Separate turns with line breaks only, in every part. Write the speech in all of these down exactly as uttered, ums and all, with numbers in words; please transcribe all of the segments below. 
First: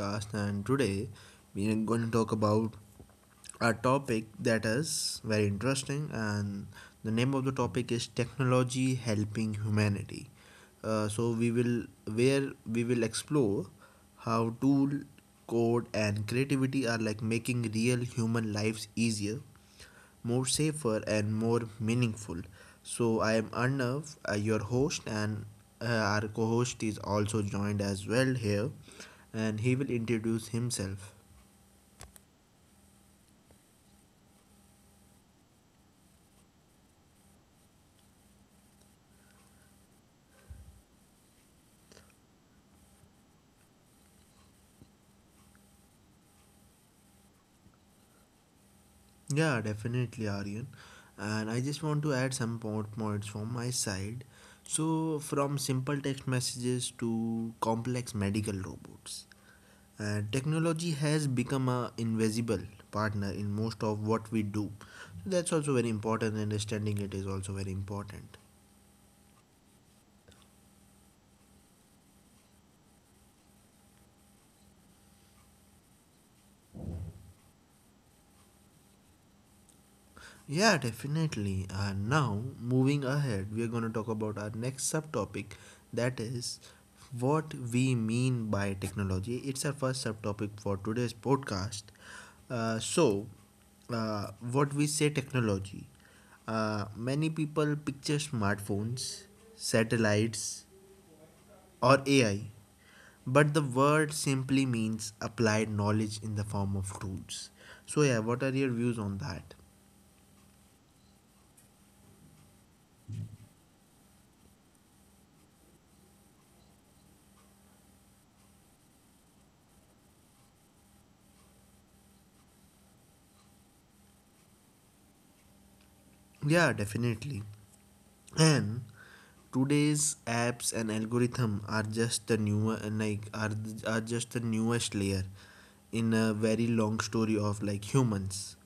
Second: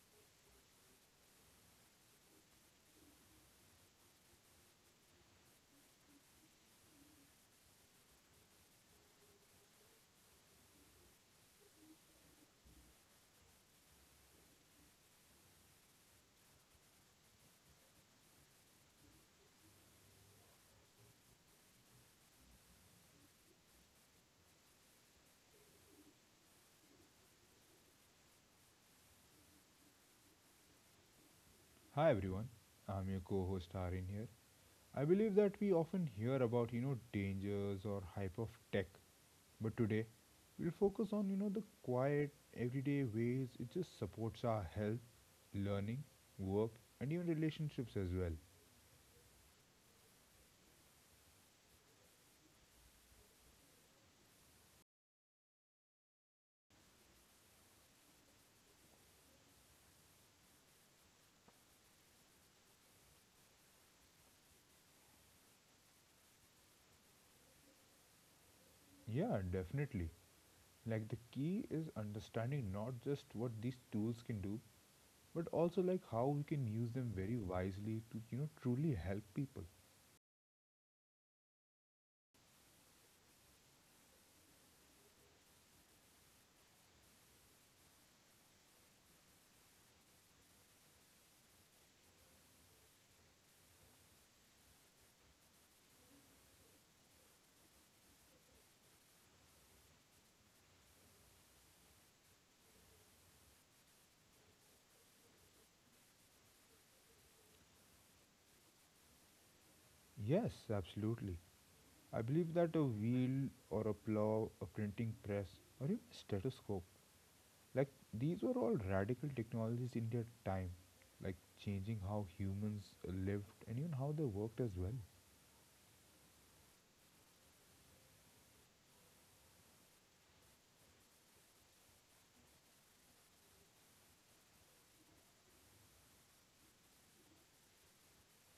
podcast and today we are going to talk about a topic that is very interesting and the name of the topic is technology helping humanity. Uh, so we will Where we will explore how tool, code and creativity are like making real human lives easier, more safer and more meaningful. So I am Arnav, uh, your host, and uh, our co-host is also joined as well here, and he will introduce himself.
Hi everyone, I'm your co-host Arin here. I believe that we often hear about you know dangers or hype of tech, but today we'll focus on you know the quiet everyday ways it just supports our health, learning, work, and even relationships as well.
Yeah, definitely, Aryan. And I just want to add some point points from my side. So from simple text messages to complex medical robots. Uh, technology has become a invisible partner in most of what we do. So that's also very important. Understanding it is also very important.
Yeah, definitely. Like the key is understanding not just what these tools can do, but also like how we can use them very wisely to you know truly help people.
Yeah, definitely. Uh, now, moving ahead, we are going to talk about our next subtopic that is what we mean by technology. It's our first subtopic for today's podcast. Uh, so, uh, what we say technology. Uh, many people picture smartphones, satellites, or A I, but the word simply means applied knowledge in the form of tools. So, yeah, what are your views on that?
Yes, absolutely. I believe that a wheel or a plow, a printing press, or even a stethoscope, like these were all radical technologies in their time, like changing how humans lived and even how they worked as well.
Yeah, definitely. And today's apps and algorithm are just the newer like are, are just the newest layer in a very long story of like humans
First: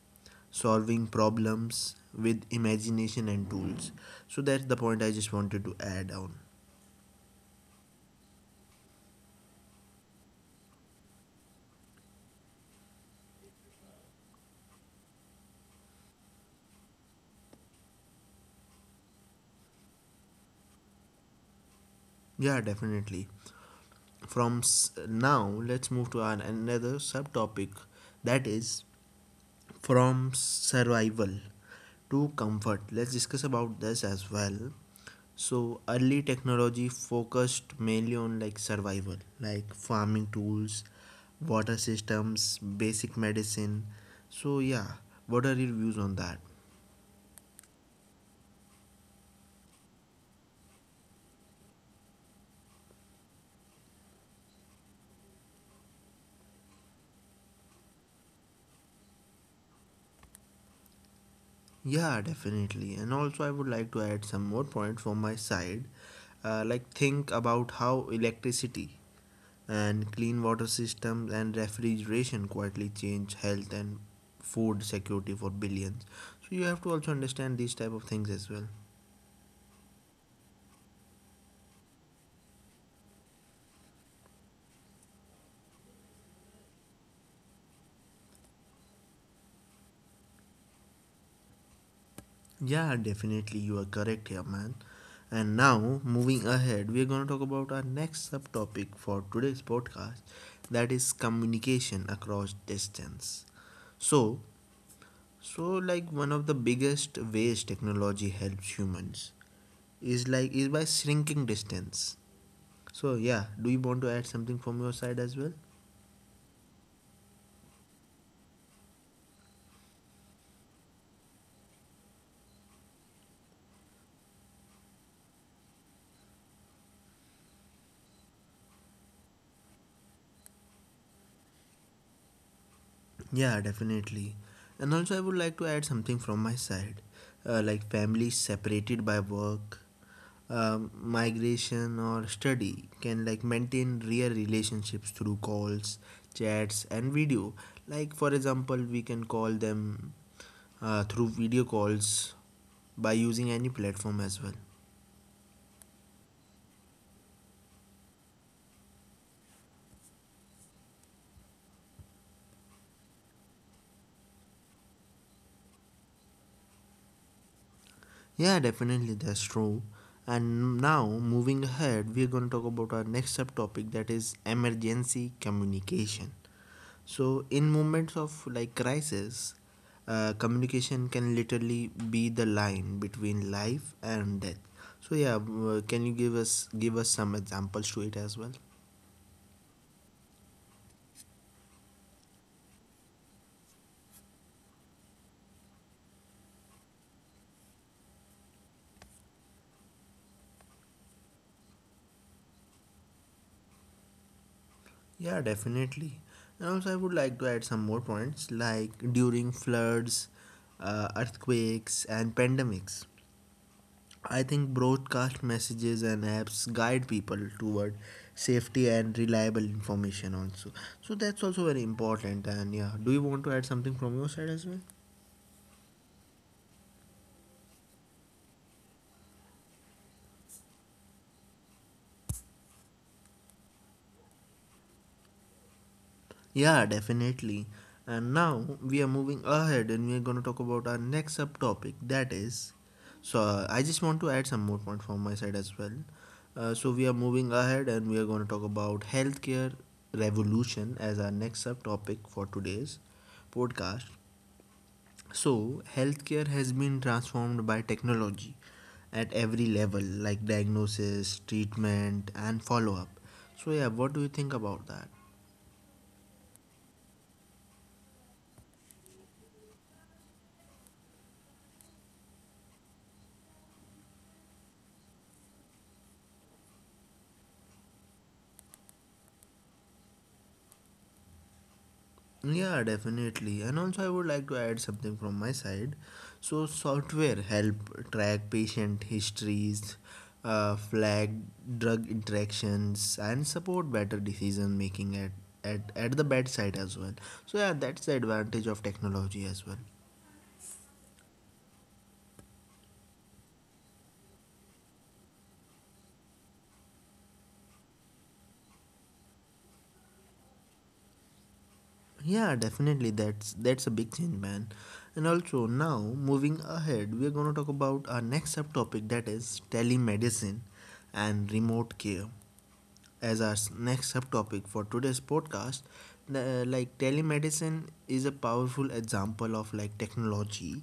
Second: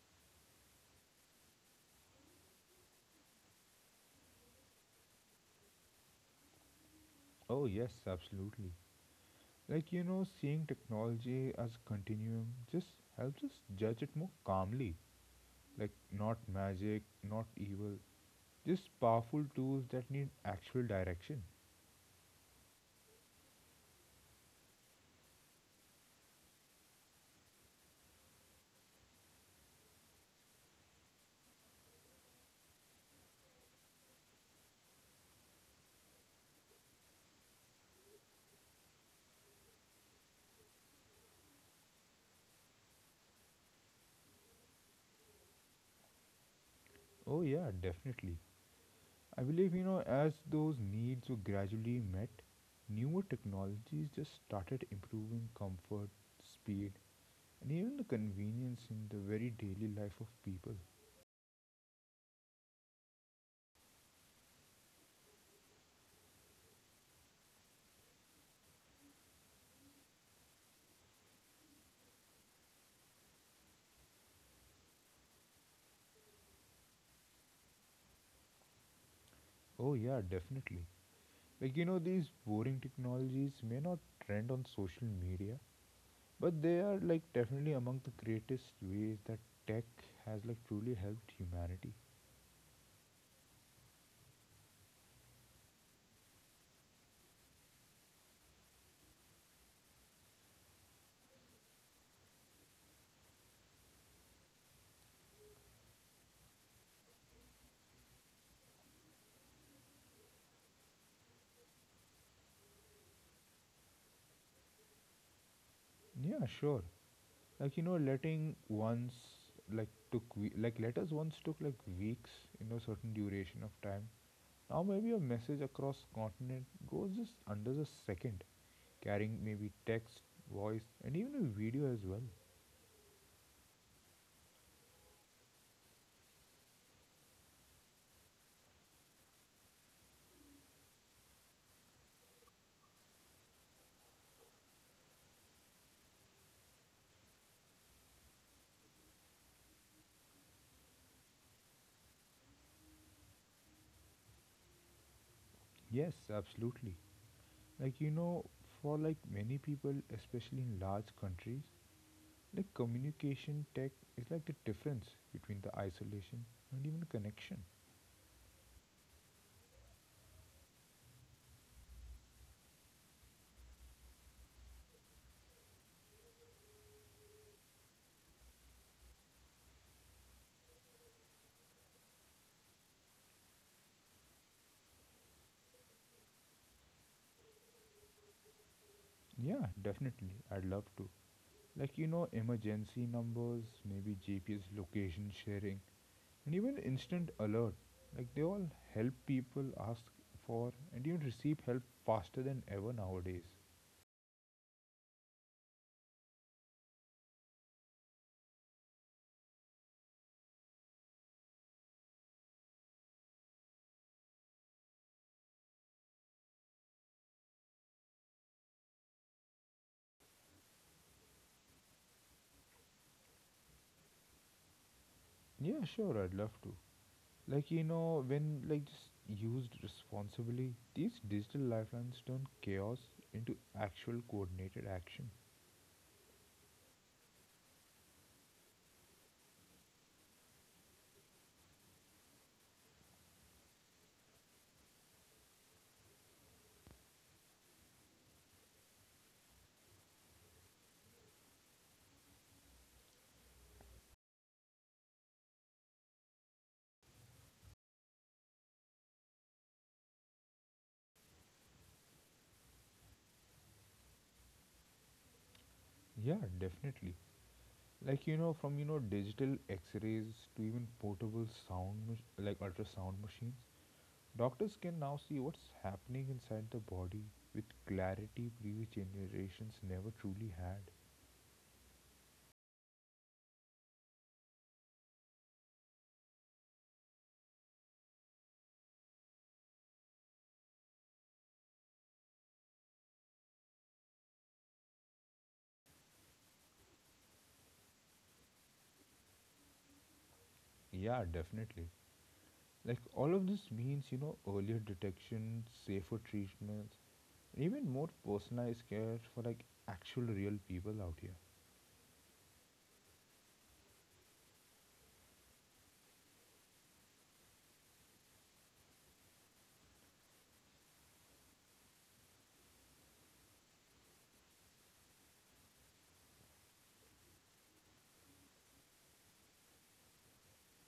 solving problems with imagination and tools. So that's the point I just wanted to add on.
Oh, yes, absolutely. Like, you know, seeing technology as a continuum just helps us judge it more calmly. Like, not magic, not evil, just powerful tools that need actual direction.
Yeah, definitely. From Now let's move to an, another subtopic that is from survival to comfort. Let's discuss about this as well. So early technology focused mainly on like survival, like farming tools, water systems, basic medicine. So yeah, what are your views on that?
Oh, yeah, definitely. I believe, you know, as those needs were gradually met, newer technologies just started improving comfort, speed, and even the convenience in the very daily life of people.
Yeah, definitely. And also I would like to add some more points from my side. Uh, like think about how electricity and clean water systems and refrigeration quietly change health and food security for billions. So you have to also understand these type of things as well.
Oh, yeah, definitely. Like, you know, these boring technologies may not trend on social media, but they are, like, definitely among the greatest ways that tech has, like, truly helped humanity.
Yeah definitely, you are correct here, man. And now moving ahead we are going to talk about our next subtopic for today's podcast, that is communication across distance. So so like one of the biggest ways technology helps humans is like is by shrinking distance. So yeah, do you want to add something from your side as well?
Yeah, sure. Like you know letting once like took we- like letters once took like weeks, you know certain duration of time, now maybe a message across continent goes just under the second, carrying maybe text, voice and even a video as well.
Yeah, definitely. And also, I would like to add something from my side. Uh, like families separated by work, um, migration, or study can like maintain real relationships through calls, chats, and video. Like for example, we can call them uh, through video calls by using any platform as well.
Yes, absolutely. Like, you know, for like many people, especially in large countries, like communication tech is like the difference between the isolation and even connection.
Yeah, definitely, that's true. And now, moving ahead, we're going to talk about our next subtopic, that is emergency communication. So, in moments of like crisis, uh, communication can literally be the line between life and death. So, yeah, uh, can you give us give us some examples to it as well?
Yeah, definitely, I'd love to. Like, you know, emergency numbers, maybe G P S location sharing, and even instant alert. Like, they all help people ask for and even receive help faster than ever nowadays.
Yeah, definitely. And also, I would like to add some more points, like during floods, uh, earthquakes, and pandemics. I think broadcast messages and apps guide people toward safety and reliable information also. So that's also very important. And yeah, do you want to add something from your side as well?
Yeah, sure, I'd love to. Like, you know, when, like, just used responsibly, these digital lifelines turn chaos into actual coordinated action.
Yeah, definitely. And now we are moving ahead and we are going to talk about our next subtopic that is, so uh, I just want to add some more points from my side as well. Uh, so we are moving ahead and we are going to talk about healthcare revolution as our next subtopic for today's podcast. So, healthcare has been transformed by technology at every level, like diagnosis, treatment, and follow up. So, yeah, what do you think about that?
Yeah, definitely. Like, you know, from, you know, digital x rays to even portable sound, mach- like ultrasound machines. Doctors can now see what's happening inside the body with clarity previous generations never truly had.
Yeah, definitely. And also, I would like to add something from my side. So, software help track patient histories, uh, flag drug interactions, and support better decision making at, at at the bedside as well. So, yeah, that's the advantage of technology as well.
Yeah, definitely. Like all of this means, you know, earlier detection, safer treatments, and even more personalized care for like actual real people out here.
Yeah, definitely. That's that's a big change, man. And also now moving ahead, we are gonna talk about our next subtopic that is telemedicine and remote care as our s- next subtopic for today's podcast. The, like Telemedicine is a powerful example of like technology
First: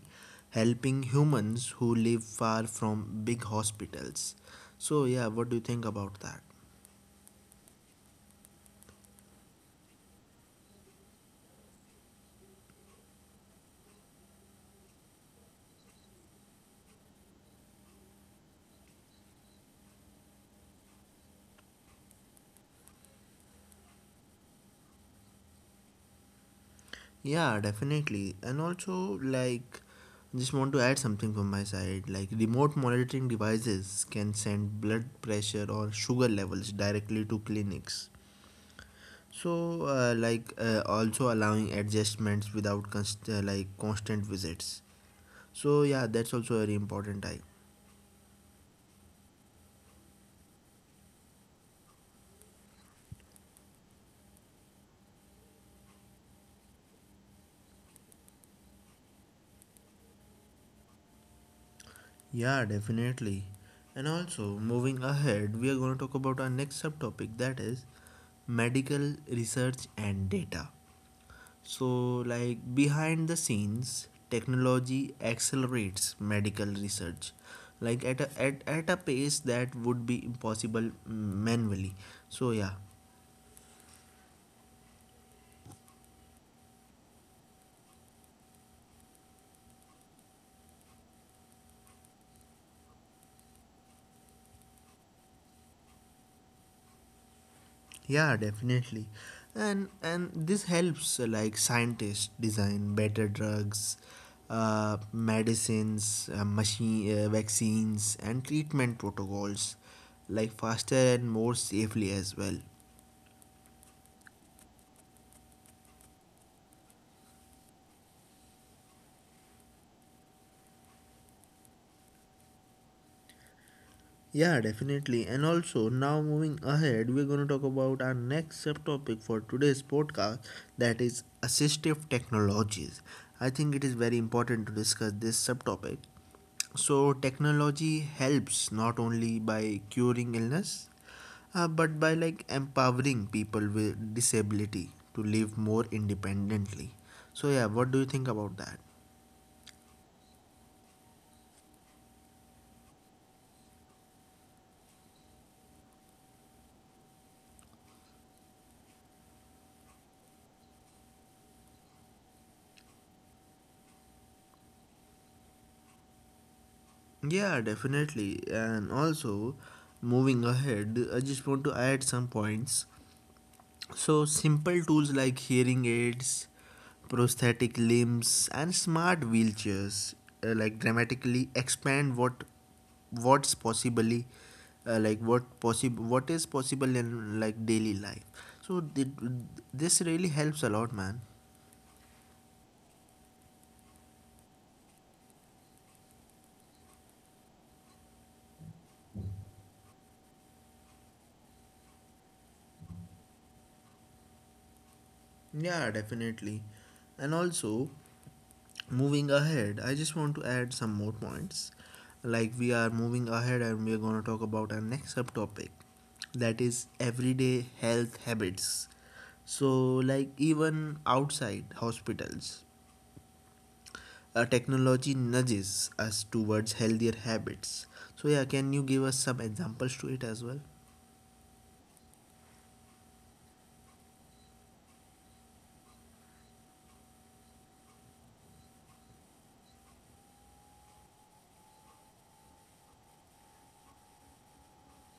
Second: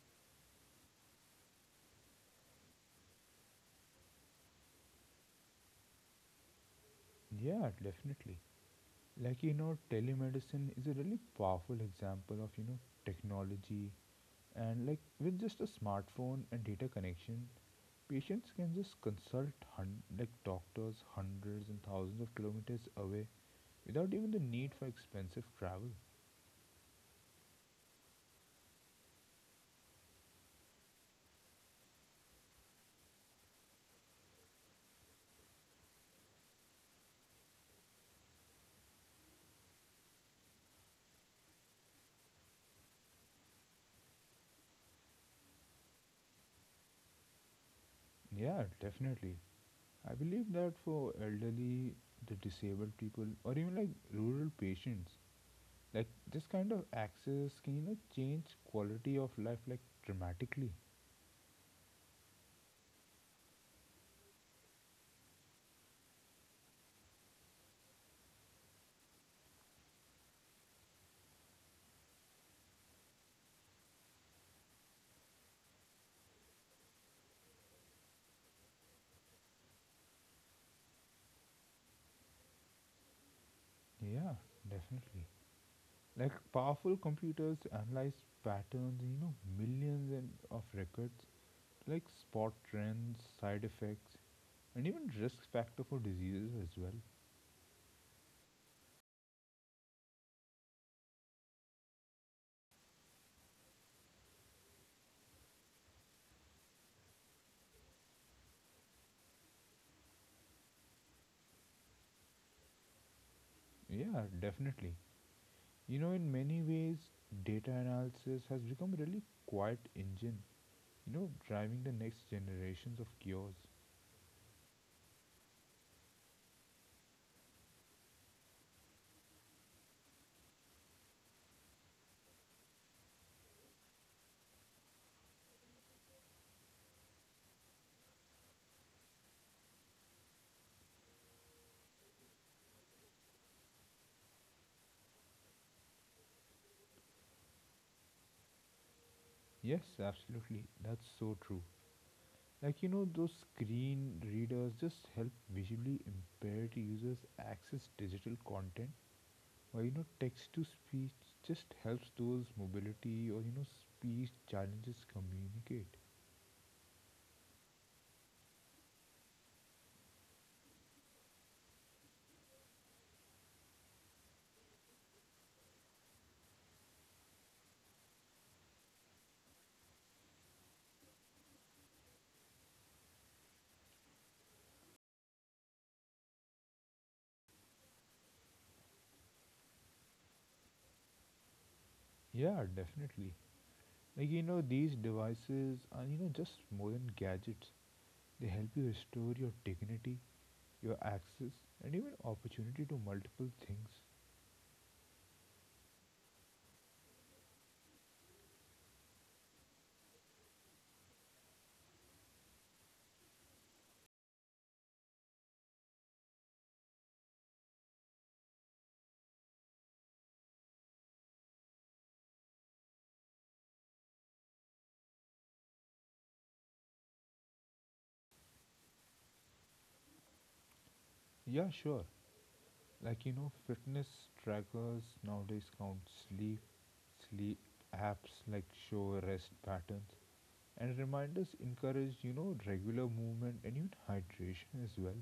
helping humans who live far from big hospitals. So yeah, what do you think about that?
Yeah, definitely. Like you know, telemedicine is a really powerful example of, you know, technology. And like with just a smartphone and data connection, patients can just consult hun- like doctors hundreds and thousands of kilometers away without even the need for expensive travel.
Yeah, definitely. And also, like, just want to add something from my side. Like, remote monitoring devices can send blood pressure or sugar levels directly to clinics. So, uh, like, uh, also allowing adjustments without const- uh, like constant visits. So, yeah, that's also very important. I.
Yeah, definitely. I believe that for elderly, the disabled people, or even like rural patients, like this kind of access can, you know, change quality of life like dramatically.
Yeah, definitely. And also, moving ahead, we are going to talk about our next subtopic that is medical research and data. So, like behind the scenes, technology accelerates medical research, like at a at, at a pace that would be impossible mm, manually. So yeah,
Yeah, definitely. Like powerful computers analyze patterns, you know, millions and of records, like spot trends, side effects, and even risk factor for diseases as well.
yeah, definitely, and and this helps uh, like scientists design better drugs, uh, medicines, uh, machine uh, vaccines, and treatment protocols, like faster and more safely as well.
Yeah, definitely. You know, in many ways, data analysis has become a really quiet engine, you know, driving the next generations of cures.
Yeah, definitely. And also, now moving ahead, we're going to talk about our next subtopic for today's podcast that is assistive technologies. I think it is very important to discuss this subtopic. So, technology helps not only by curing illness, uh, but by like empowering people with disability to live more independently. So, yeah, what do you think about that?
Yes, absolutely. That's so true. Like, you know, those screen readers just help visually impaired users access digital content, while, you know, text to speech just helps those mobility or, you know, speech challenges communicate.
Yeah, definitely. And also, moving ahead, I just want to add some points. So, simple tools like hearing aids, prosthetic limbs, and smart wheelchairs uh, like dramatically expand what what's possibly uh, like what possible what is possible in like daily life. So, th- this really helps a lot, man.
Yeah, definitely. Like you know, these devices are, you know, just more than gadgets. They help you restore your dignity, your access, and even opportunity to multiple things.
Yeah, definitely. And also, moving ahead, I just want to add some more points. Like, we are moving ahead and we are going to talk about our next subtopic that is everyday health habits. So, like, even outside hospitals, uh, technology nudges us towards healthier habits. So, yeah, can you give us some examples to it as well?
Yeah, sure. Like you know, fitness trackers nowadays count sleep sleep apps like show rest patterns, and reminders encourage, you know regular movement and even hydration as well.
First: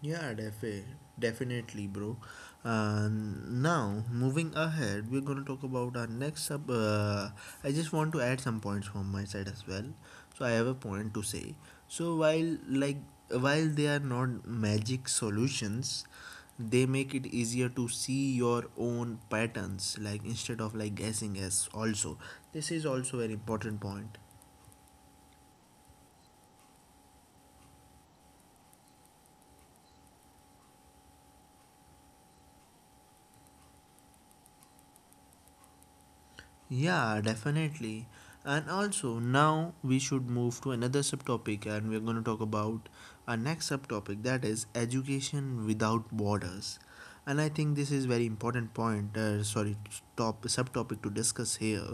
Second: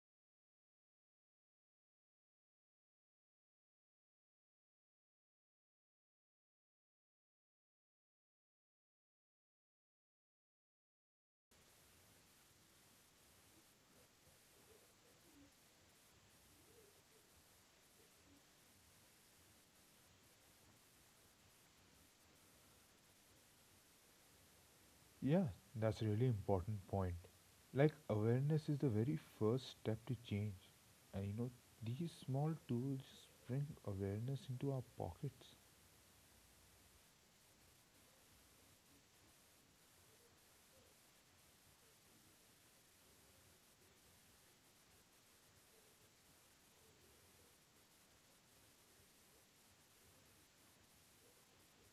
Yeah, defi- definitely, bro. Uh, now, moving ahead, we're gonna talk about our next sub. Uh, I just want to add some points from my side as well. So I have a point to say. So while like while they are not magic solutions, they make it easier to see your own patterns. Like instead of like guessing as also, this is also an important point.
Yeah, that's a really important point. Like awareness is the very first step to change. And you know, these small tools bring awareness into our pockets.
Yeah, definitely. And also, now we should move to another subtopic, and we're going to talk about our next subtopic that is education without borders. And I think this is very important point. Uh, sorry, top subtopic to discuss here.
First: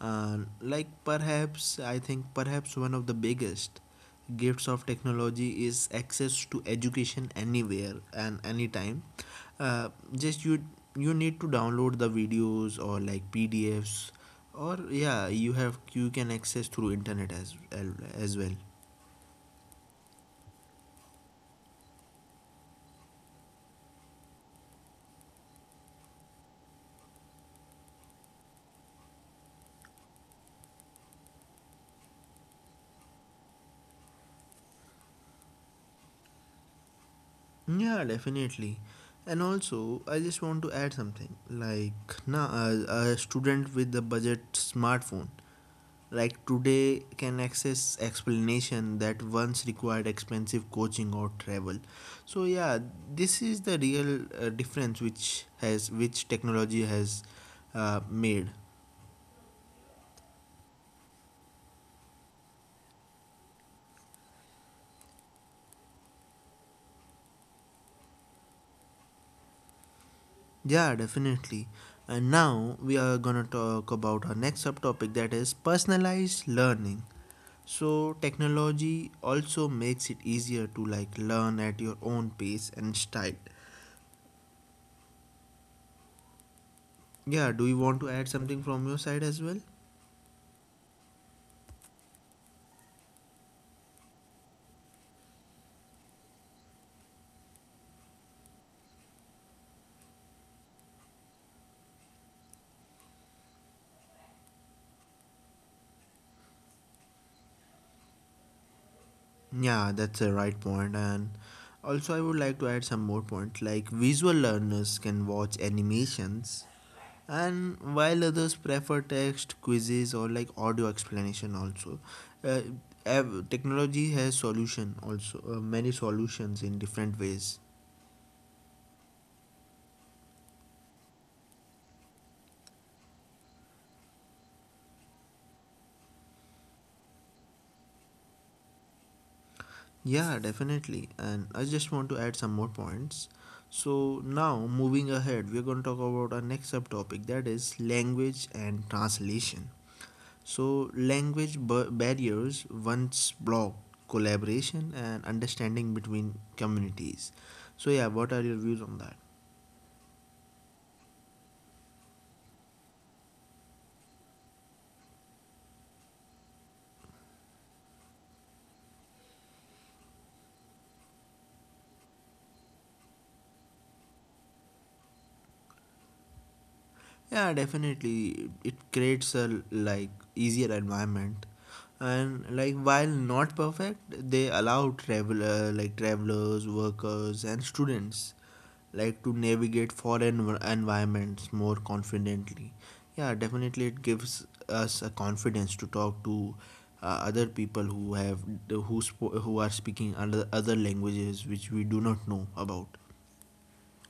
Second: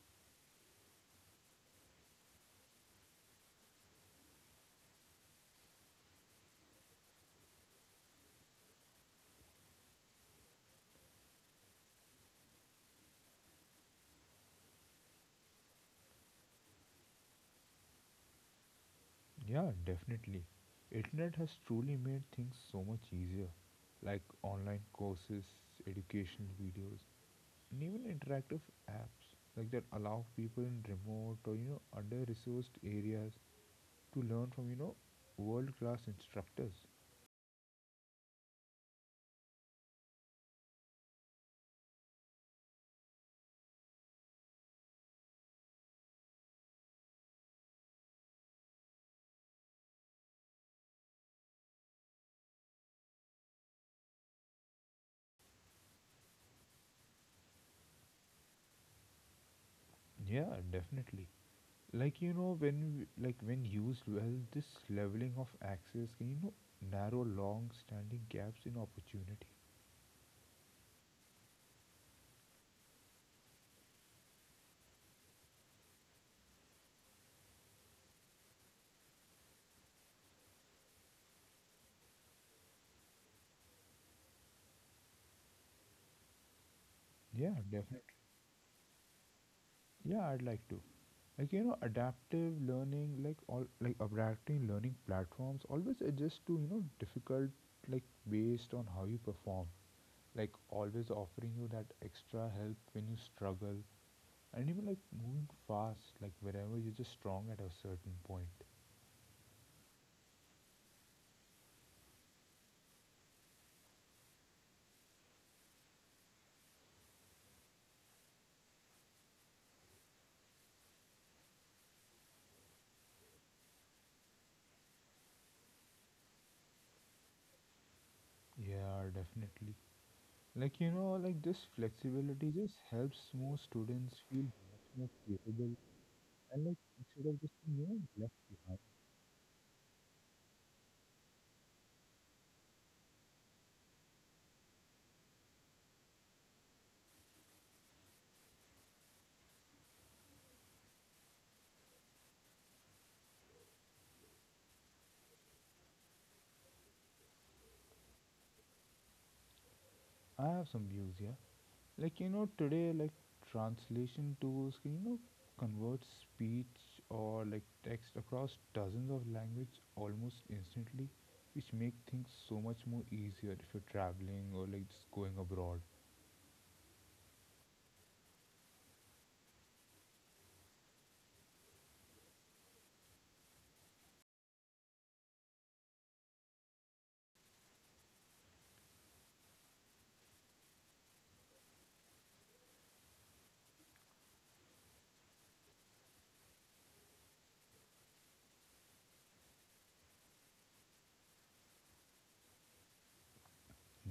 Uh, like perhaps I think Perhaps one of the biggest gifts of technology is access to education anywhere and anytime. Uh, just you You need to download the videos or like pdfs, or yeah you have you can access through internet as as well.
Yeah, definitely. Internet has truly made things so much easier. Like online courses, educational videos, and even interactive apps like that allow people in remote or you know under-resourced areas to learn from you know world-class instructors.
Yeah definitely, and also I just want to add something. Like now a a student with a budget smartphone like today can access explanation that once required expensive coaching or travel. So yeah, this is the real uh, difference which has which technology has uh, made.
Yeah, definitely. Like you know when we- like when used well, this leveling of access can, you know, narrow long standing gaps in opportunity.
Yeah definitely, and now we are gonna talk about our next subtopic that is personalized learning. So technology also makes it easier to like learn at your own pace and style. Yeah,
Yeah,
do you want
definitely.
to add something from your side as well?
Yeah, I'd like to. Like, you know adaptive learning like all like adaptive learning platforms always adjust to, you know, difficult, like based on how you perform, like always offering you that extra help when you struggle, and even like moving fast like wherever you're just strong at a certain point.
Yeah, that's a right point. And also, I would like to add some more points, like visual learners can watch animations, and while others prefer text, quizzes, or like audio explanation, also. Uh, ev- Technology has solution also uh, many solutions in different ways.
Yeah, definitely. Like, you know, like this flexibility just helps more students feel much more capable, and like instead of just being, you know, left behind.
Yeah definitely, and I just want to add some more points. So now moving ahead we're going to talk about our next subtopic that is language and translation. So, language barriers once block collaboration and understanding between communities. So, yeah, what are your views on that?
I have some views here. Like, you know, today, like translation tools can, you know, convert speech or like text across dozens of language almost instantly, which make things so much more easier if you're traveling or like just going abroad.
Yeah, definitely, it creates a like easier environment, and like while not perfect, they allow traveler like travelers, workers, and students like to navigate foreign environments more confidently. Yeah definitely, it gives us a confidence to talk to uh, other people who have who sp- who are speaking other other languages which we do not know about.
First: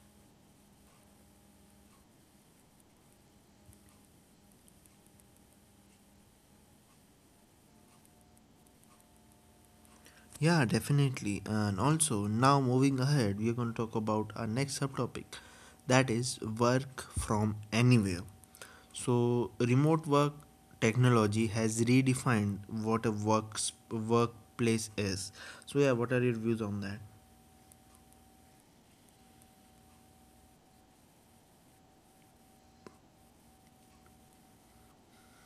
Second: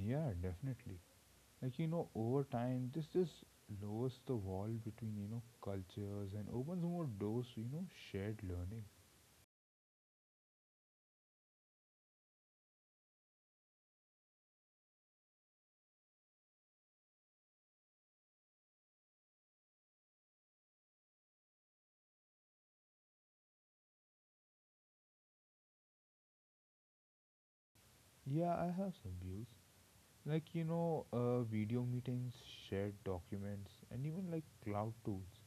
Yeah, definitely. Like you know over time this just lowers the wall between, you know, cultures and opens more doors to, you know, shared learning.
Yeah definitely, and also now moving ahead we are going to talk about our next subtopic that is work from anywhere. So, remote work technology has redefined what a works workplace is. So, yeah, what are your views on that?
Yeah, I have some views. Like you know uh, video meetings, shared documents, and even like cloud tools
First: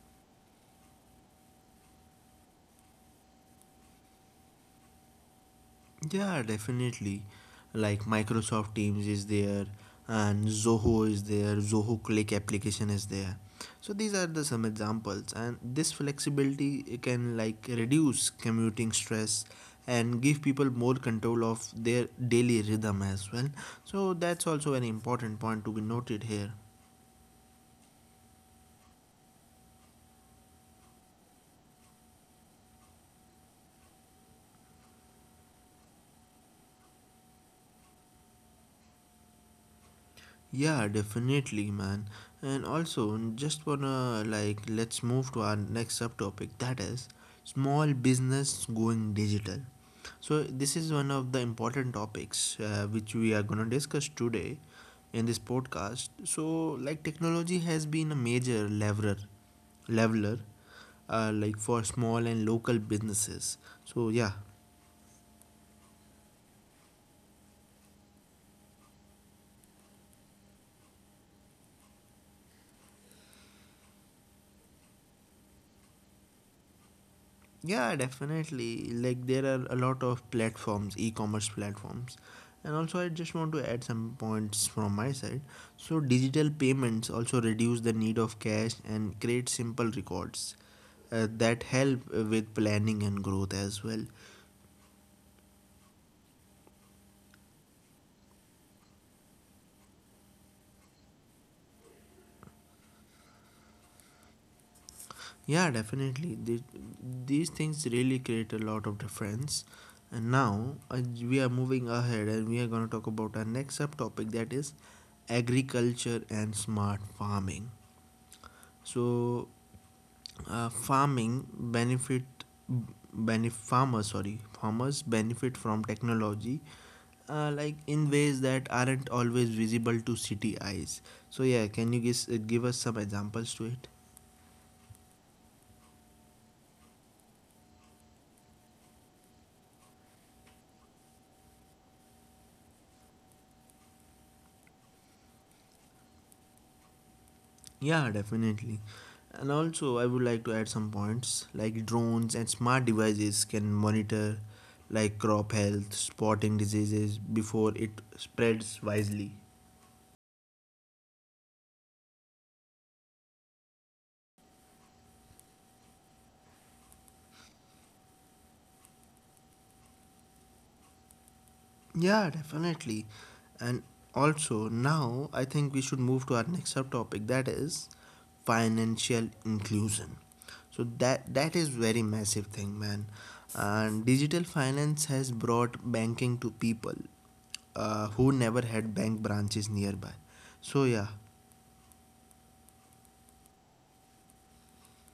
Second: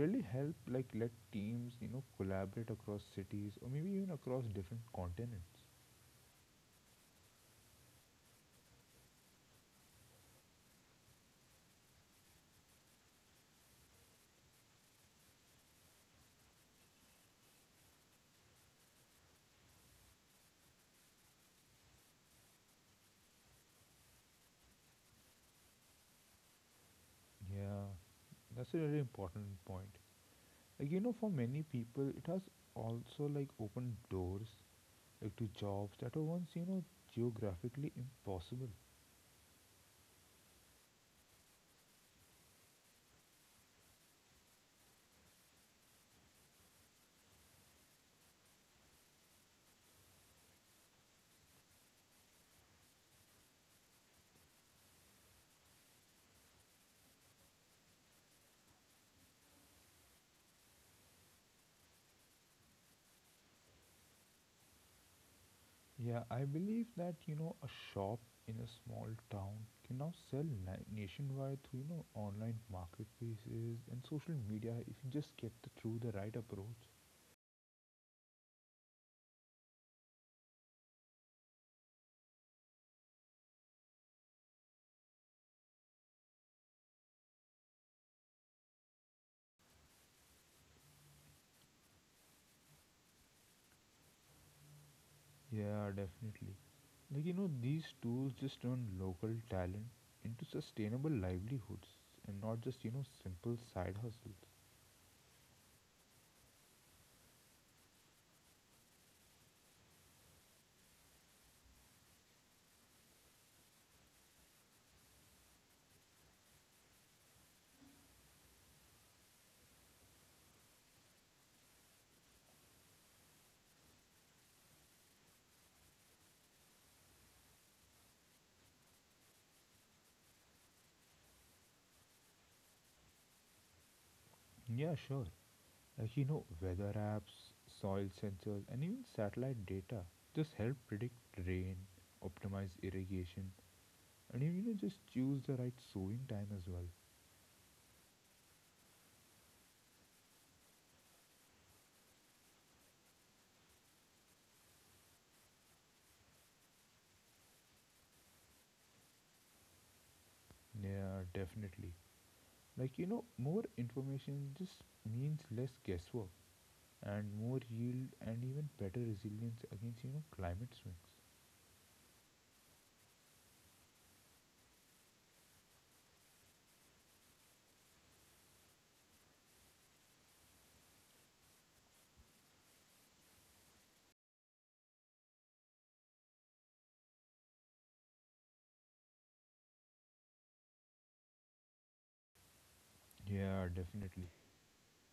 really help like let teams, you know, collaborate across cities or maybe even across different continents.
Yeah, definitely. Like Microsoft Teams is there, and Zoho is there, Zoho Click application is there. So these are the some examples, and this flexibility can like reduce commuting stress and give people more control of their daily rhythm as well. So that's also an important point to be noted here.
Yeah, that's a really important point. Like, you know, for many people it has also like opened doors, like to jobs that were once, you know, geographically impossible.
Yeah, definitely, man. And also, just wanna like let's move to our next subtopic that is small business going digital. So this is one of the important topics uh, which we are gonna discuss today in this podcast. So like technology has been a major leveler, leveler, uh, like for small and local businesses. So yeah.
Yeah, I believe that, you know, a shop in a small town can now sell na- nationwide through, you know, online marketplaces and social media if you just get the, through the right approach.
Yeah, definitely. Like there are a lot of platforms, e-commerce platforms. And also I just want to add some points from my side. So digital payments also reduce the need of cash and create simple records uh, that help uh, with planning and growth as well.
Yeah, definitely. Like, you know, these tools just turn local talent into sustainable livelihoods, and not just, you know, simple side hustles.
Yeah, definitely. The- These things really create a lot of difference. And now uh, we are moving ahead and we are going to talk about our next subtopic that is agriculture and smart farming. So uh, farming benefit benef farmers, sorry, farmers benefit from technology uh, like in ways that aren't always visible to city eyes. So yeah, can you guess, uh, give us some examples to it?
Yeah, sure. Uh, you know, weather apps, soil sensors, and even satellite data just help predict rain, optimize irrigation, and you know, just choose the right sowing time as well.
Yeah, definitely. And also I would like to add some points like drones and smart devices can monitor like crop health, spotting diseases before it spreads wisely.
Yeah, definitely. Like, you know, more information just means less guesswork and more yield and even better resilience against, you know, climate swings.
Yeah, definitely. And also, now I think we should move to our next subtopic that is financial inclusion. So that that is very massive thing, man. And digital finance has brought banking to people uh, who never had bank branches nearby. So yeah,
Yeah, definitely.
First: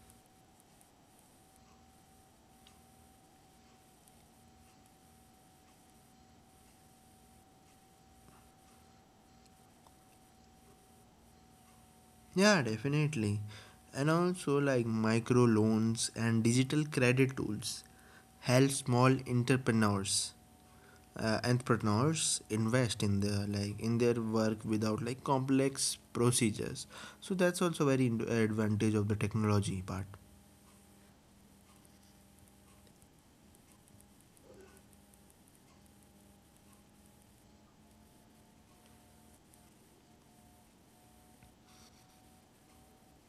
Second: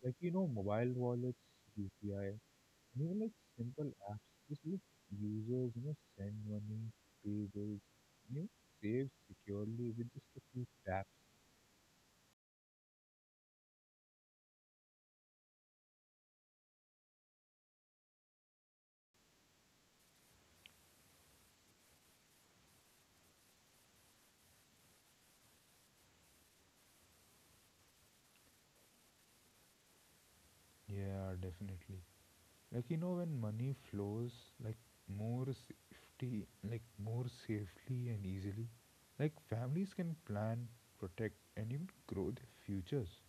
Like, you know, mobile wallets, U P I, and even like simple apps just let users, you know, send money, pay bills, you save securely with just a few taps.
yeah, definitely. And also like micro loans and digital credit tools help small entrepreneurs, uh, entrepreneurs invest in the like in their work without like complex procedures. So that's also very in- advantage of the technology part.
Yeah, definitely. Like you know, when money flows like more safety, like more safely and easily, like families can plan, protect, and even grow their futures.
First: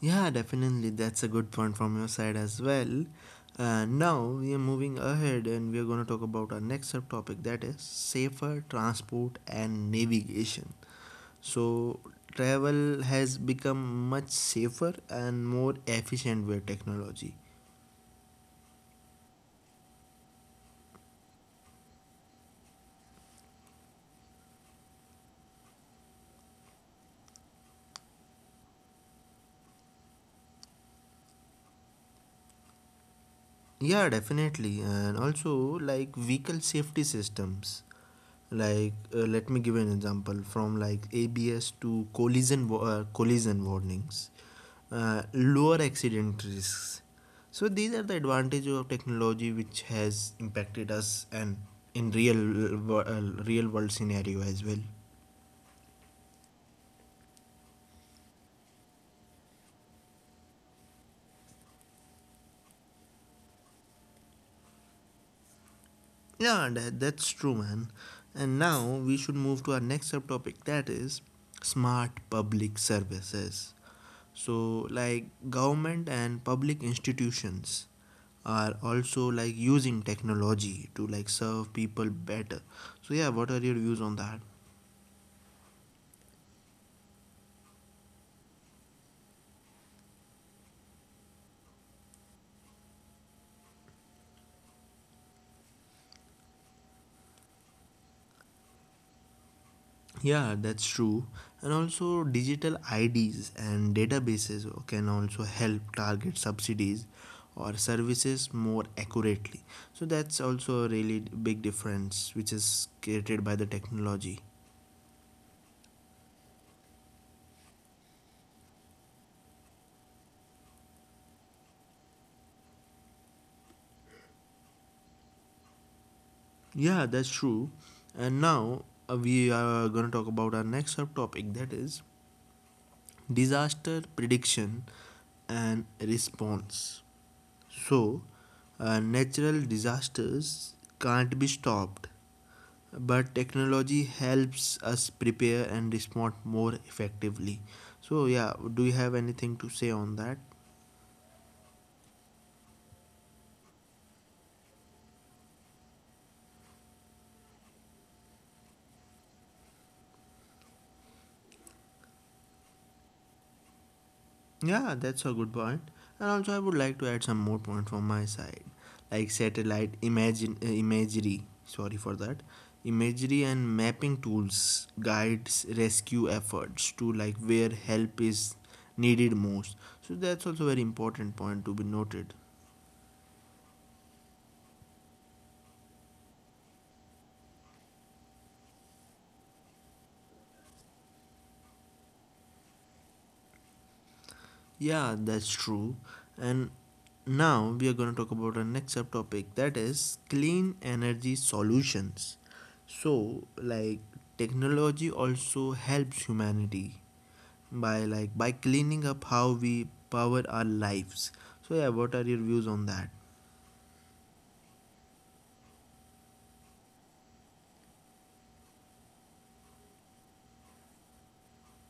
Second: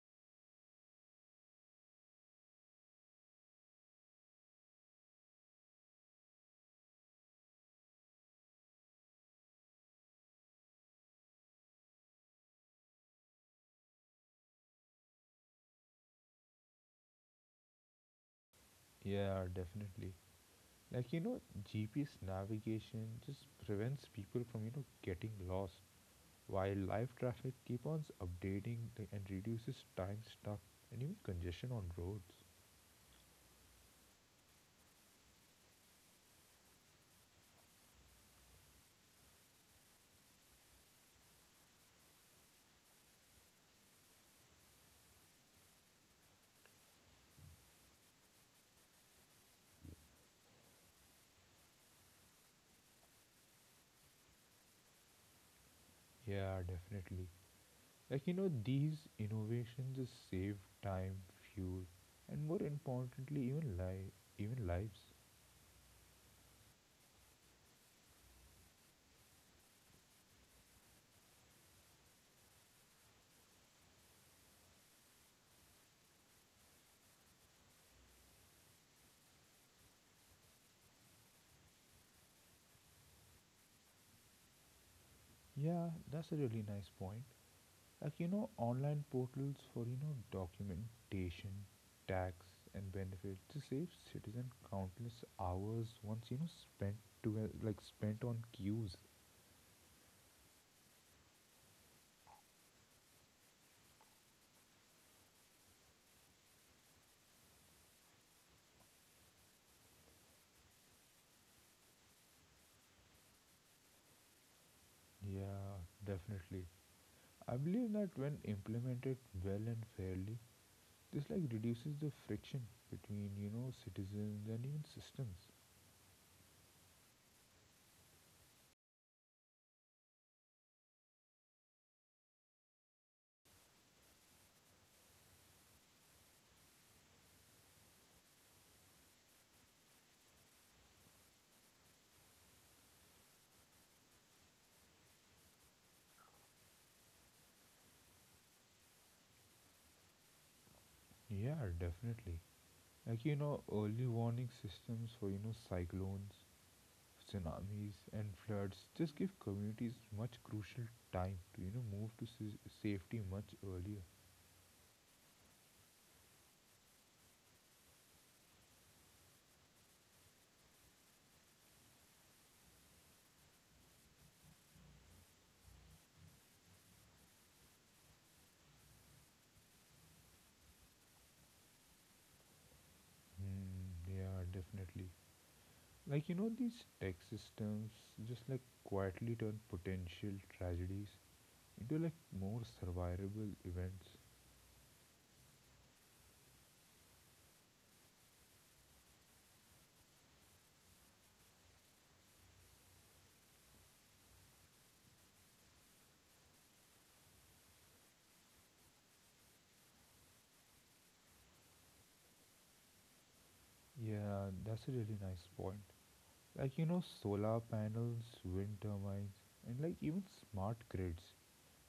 Yeah, definitely, that's a good point from your side as well. And now we are moving ahead and we are going to talk about our next subtopic that is safer transport and navigation. So travel has become much safer and more efficient with technology.
Yeah, definitely. Like you know, G P S navigation just prevents people from, you know, getting lost, while live traffic keep on updating like, and reduces time stuck and even congestion on roads.
Yeah, definitely. And also, like vehicle safety systems. Like, uh, let me give an example from like A B S to collision wa- uh, collision warnings, uh, lower accident risks. So these are the advantages of technology which has impacted us and in real wo- uh, real world scenario as well.
Yeah, definitely. Like, you know, these innovations just save time, fuel, and more importantly, even life, even lives.
Yeah, that, that's true, man. And now we should move to our next subtopic that is smart public services. So, like government and public institutions are also like using technology to like serve people better. So, yeah, what are your views on that?
Yeah, that's a really nice point. Like, you know, online portals for, you know, documentation, tax, and benefits to save citizen countless hours once, you know, spent to, like, spent on queues.
Yeah, that's true. And also, digital I Ds and databases can also help target subsidies or services more accurately. So, that's also a really big difference which is created by the technology.
Yeah, definitely. I believe that when implemented well and fairly, this like reduces the friction between, you know, citizens and even systems.
Yeah, that's true. And now uh, we are going to talk about our next subtopic that is disaster prediction and response. So, uh, natural disasters can't be stopped, but technology helps us prepare and respond more effectively. So yeah, do you have anything to say on that?
Yeah, definitely. Like you know, early warning systems for, you know, cyclones, tsunamis, and floods just give communities much crucial time to you know move to s- safety much earlier.
Yeah, that's a good point point. And also I would like to add some more point from my side. Like satellite imagine uh, imagery, sorry for that, imagery and mapping tools guides rescue efforts to like where help is needed most. So that's also very important point to be noted.
Hmm, yeah, definitely. Like you know, these tech systems just like quietly turn potential tragedies into like more survivable events.
Yeah, that's true. And now we are going to talk about our next subtopic that is clean energy solutions. So, like technology also helps humanity by like by cleaning up how we power our lives. So, yeah, what are your views on that?
Yeah, that's a really nice point. Like you know solar panels, wind turbines, and like even smart grids,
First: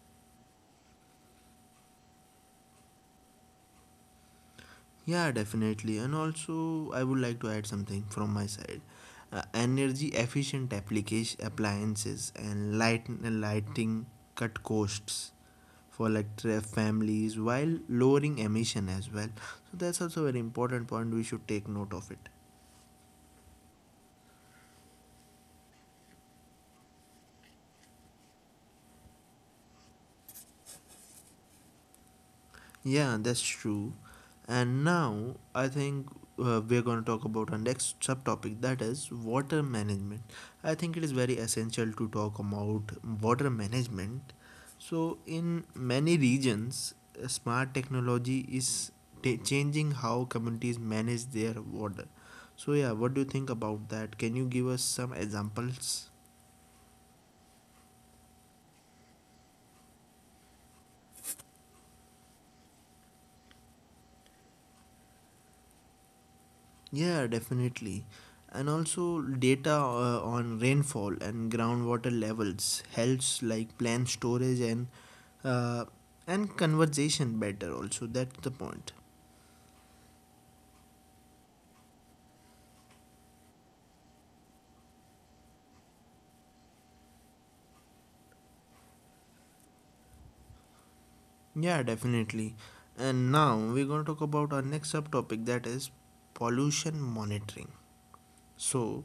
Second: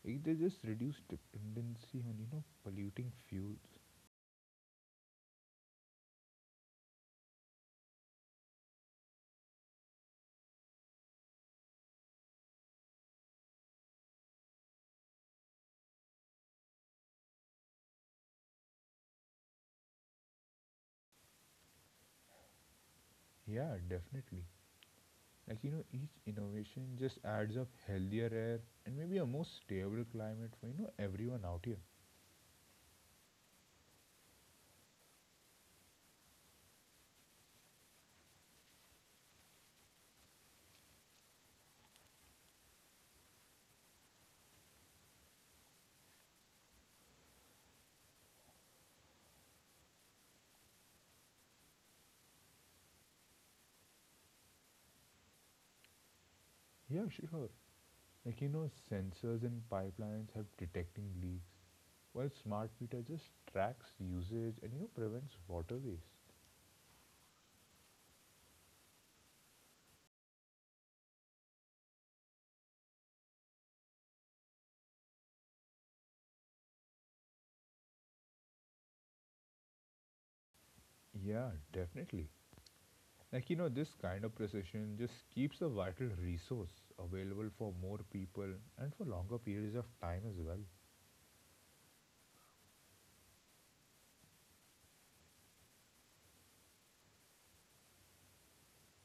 like they just reduce dependency on, you know, polluting fuels.
Yeah, definitely. And also, I would like to add something from my side. Uh, energy efficient application appliances and light uh, lighting cut costs for like tra- families while lowering emission as well. So that's also a very important point we should take note of it.
Yeah, definitely. Like, you know, each innovation just adds up healthier air and maybe a more stable climate for, you know, everyone out here.
Yeah, that's true. And now I think uh, we're going to talk about our next subtopic that is water management. I think it is very essential to talk about water management. So, in many regions, uh, smart technology is ta changing how communities manage their water. So, yeah, what do you think about that? Can you give us some examples?
Yeah, sure. Like you know sensors and pipelines help detecting leaks, while smart meter just tracks usage and, you know, prevents water waste.
Yeah, definitely. And also data uh, on rainfall and groundwater levels helps like plan storage and uh, and conservation better also. That's the point.
Yeah, definitely. Like, you know, this kind of precision just keeps a vital resource available for more people and for longer periods of time as well.
Yeah, definitely. And now we're going to talk about our next subtopic that is pollution monitoring. So,